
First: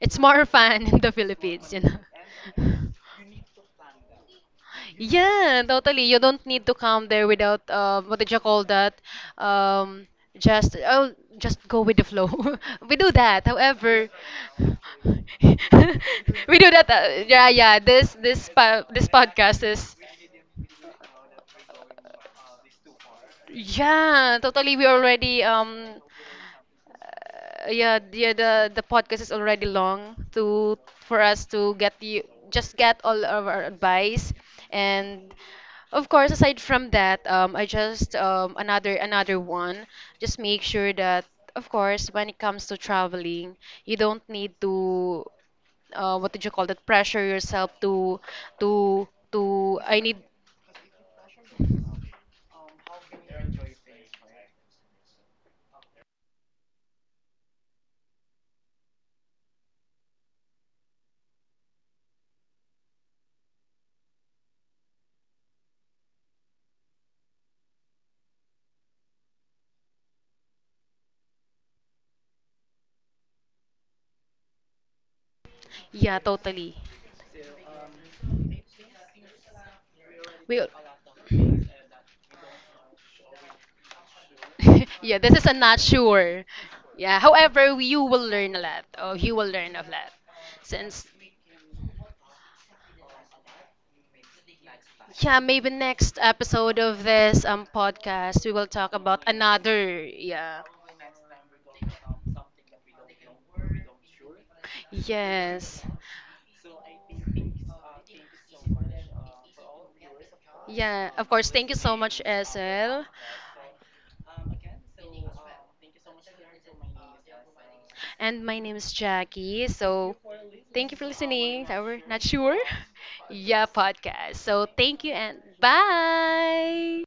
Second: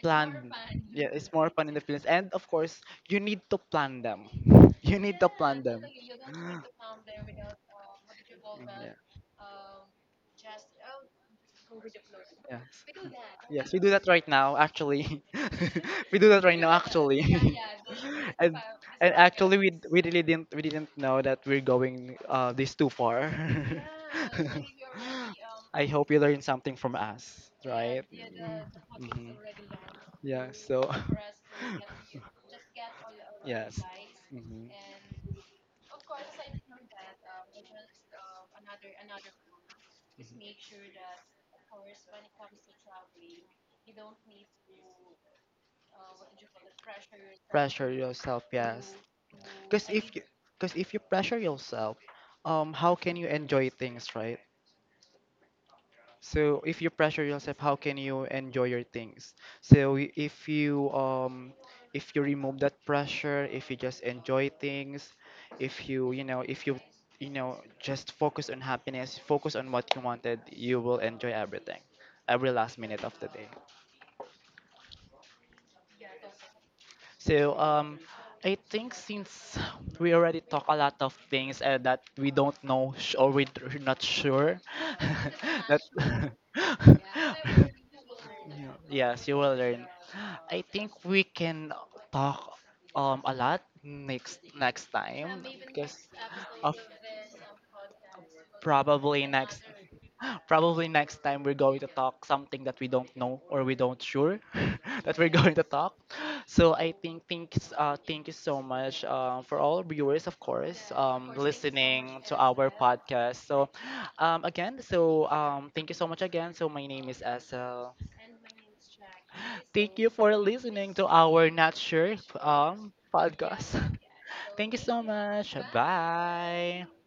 Speaker 2: It's more <laughs>
Speaker 1: plan.
Speaker 2: fun in
Speaker 1: Yeah,
Speaker 2: the
Speaker 1: it's more fun
Speaker 2: Philippines,
Speaker 1: in
Speaker 2: you
Speaker 1: the
Speaker 2: know.
Speaker 1: Philippines. And of
Speaker 2: <laughs>
Speaker 1: course, you need to plan them. <laughs> You need to
Speaker 2: Yeah,
Speaker 1: plan them.
Speaker 2: totally. You don't need to come there
Speaker 1: <gasps>
Speaker 2: without, what did you call
Speaker 1: Mm-hmm.
Speaker 2: that? Um, just oh, just go with the flow.
Speaker 1: Yes.
Speaker 2: <laughs> We do
Speaker 1: <laughs>
Speaker 2: that.
Speaker 1: Yes, we do that
Speaker 2: However,
Speaker 1: right now,
Speaker 2: <laughs>
Speaker 1: actually. <laughs> We do that
Speaker 2: we
Speaker 1: right
Speaker 2: do
Speaker 1: now,
Speaker 2: that.
Speaker 1: actually.
Speaker 2: Yeah, yeah.
Speaker 1: <laughs> And
Speaker 2: This
Speaker 1: actually,
Speaker 2: podcast
Speaker 1: we
Speaker 2: is,
Speaker 1: we really didn't, we didn't know that we're going this too far.
Speaker 2: yeah, totally. We already
Speaker 1: <laughs> I hope you learned something from us,
Speaker 2: yeah,
Speaker 1: right?
Speaker 2: yeah, the podcast is
Speaker 1: Mhm.
Speaker 2: already long
Speaker 1: Yeah.
Speaker 2: to,
Speaker 1: So.
Speaker 2: for us to get you just get all
Speaker 1: <laughs>
Speaker 2: of our
Speaker 1: Yes.
Speaker 2: advice.
Speaker 1: Mhm.
Speaker 2: And
Speaker 1: Mhm.
Speaker 2: of course aside from that, I just, another, one, just make sure that of course when it comes to traveling you don't need to, what did you call that, pressure yourself
Speaker 1: Pressure
Speaker 2: to,
Speaker 1: yourself, yes.
Speaker 2: to to,
Speaker 1: Because
Speaker 2: I
Speaker 1: if you,
Speaker 2: need,
Speaker 1: pressure yourself, how can you enjoy things, right? So if you pressure yourself, how can you enjoy your things? So if you, remove that pressure, if you just enjoy things, if you, you know if you, you know just focus on happiness, focus on what you wanted, you will enjoy everything, every last minute of the day.
Speaker 2: yeah, totally.
Speaker 1: So I think since we already
Speaker 2: We
Speaker 1: talk a lot of things and that we don't know or we're not sure,
Speaker 2: <laughs> yeah, this is a
Speaker 1: <laughs>
Speaker 2: not
Speaker 1: that
Speaker 2: sure. Yeah, however, you will learn a lot.
Speaker 1: <laughs>
Speaker 2: Or
Speaker 1: yes,
Speaker 2: you
Speaker 1: you
Speaker 2: will
Speaker 1: will
Speaker 2: learn a
Speaker 1: learn.
Speaker 2: lot.
Speaker 1: I think
Speaker 2: Since,
Speaker 1: we can talk a lot next
Speaker 2: yeah,
Speaker 1: time,
Speaker 2: maybe
Speaker 1: because
Speaker 2: next
Speaker 1: of
Speaker 2: episode of this podcast, we will talk about
Speaker 1: probably next
Speaker 2: another, yeah.
Speaker 1: probably next time we're going to talk something that we don't know or we don't sure <laughs> that we're going to
Speaker 2: Yes.
Speaker 1: talk. So I think thanks, thank you so much, for all viewers, of course,
Speaker 2: Yeah, of course. Thank you so
Speaker 1: listening
Speaker 2: much,
Speaker 1: to our
Speaker 2: SL.
Speaker 1: podcast. So again, so thank you so much again. So my name is Esel.
Speaker 2: And my name is Jackie.
Speaker 1: Thank you
Speaker 2: So
Speaker 1: for
Speaker 2: thank
Speaker 1: listening
Speaker 2: you for
Speaker 1: to our
Speaker 2: listening to
Speaker 1: Not
Speaker 2: Our
Speaker 1: Sure
Speaker 2: Not Sure? <laughs> Yeah,
Speaker 1: podcast.
Speaker 2: podcast.
Speaker 1: <laughs>
Speaker 2: So
Speaker 1: Thank you so
Speaker 2: thank you and
Speaker 1: much. Bye.
Speaker 2: bye.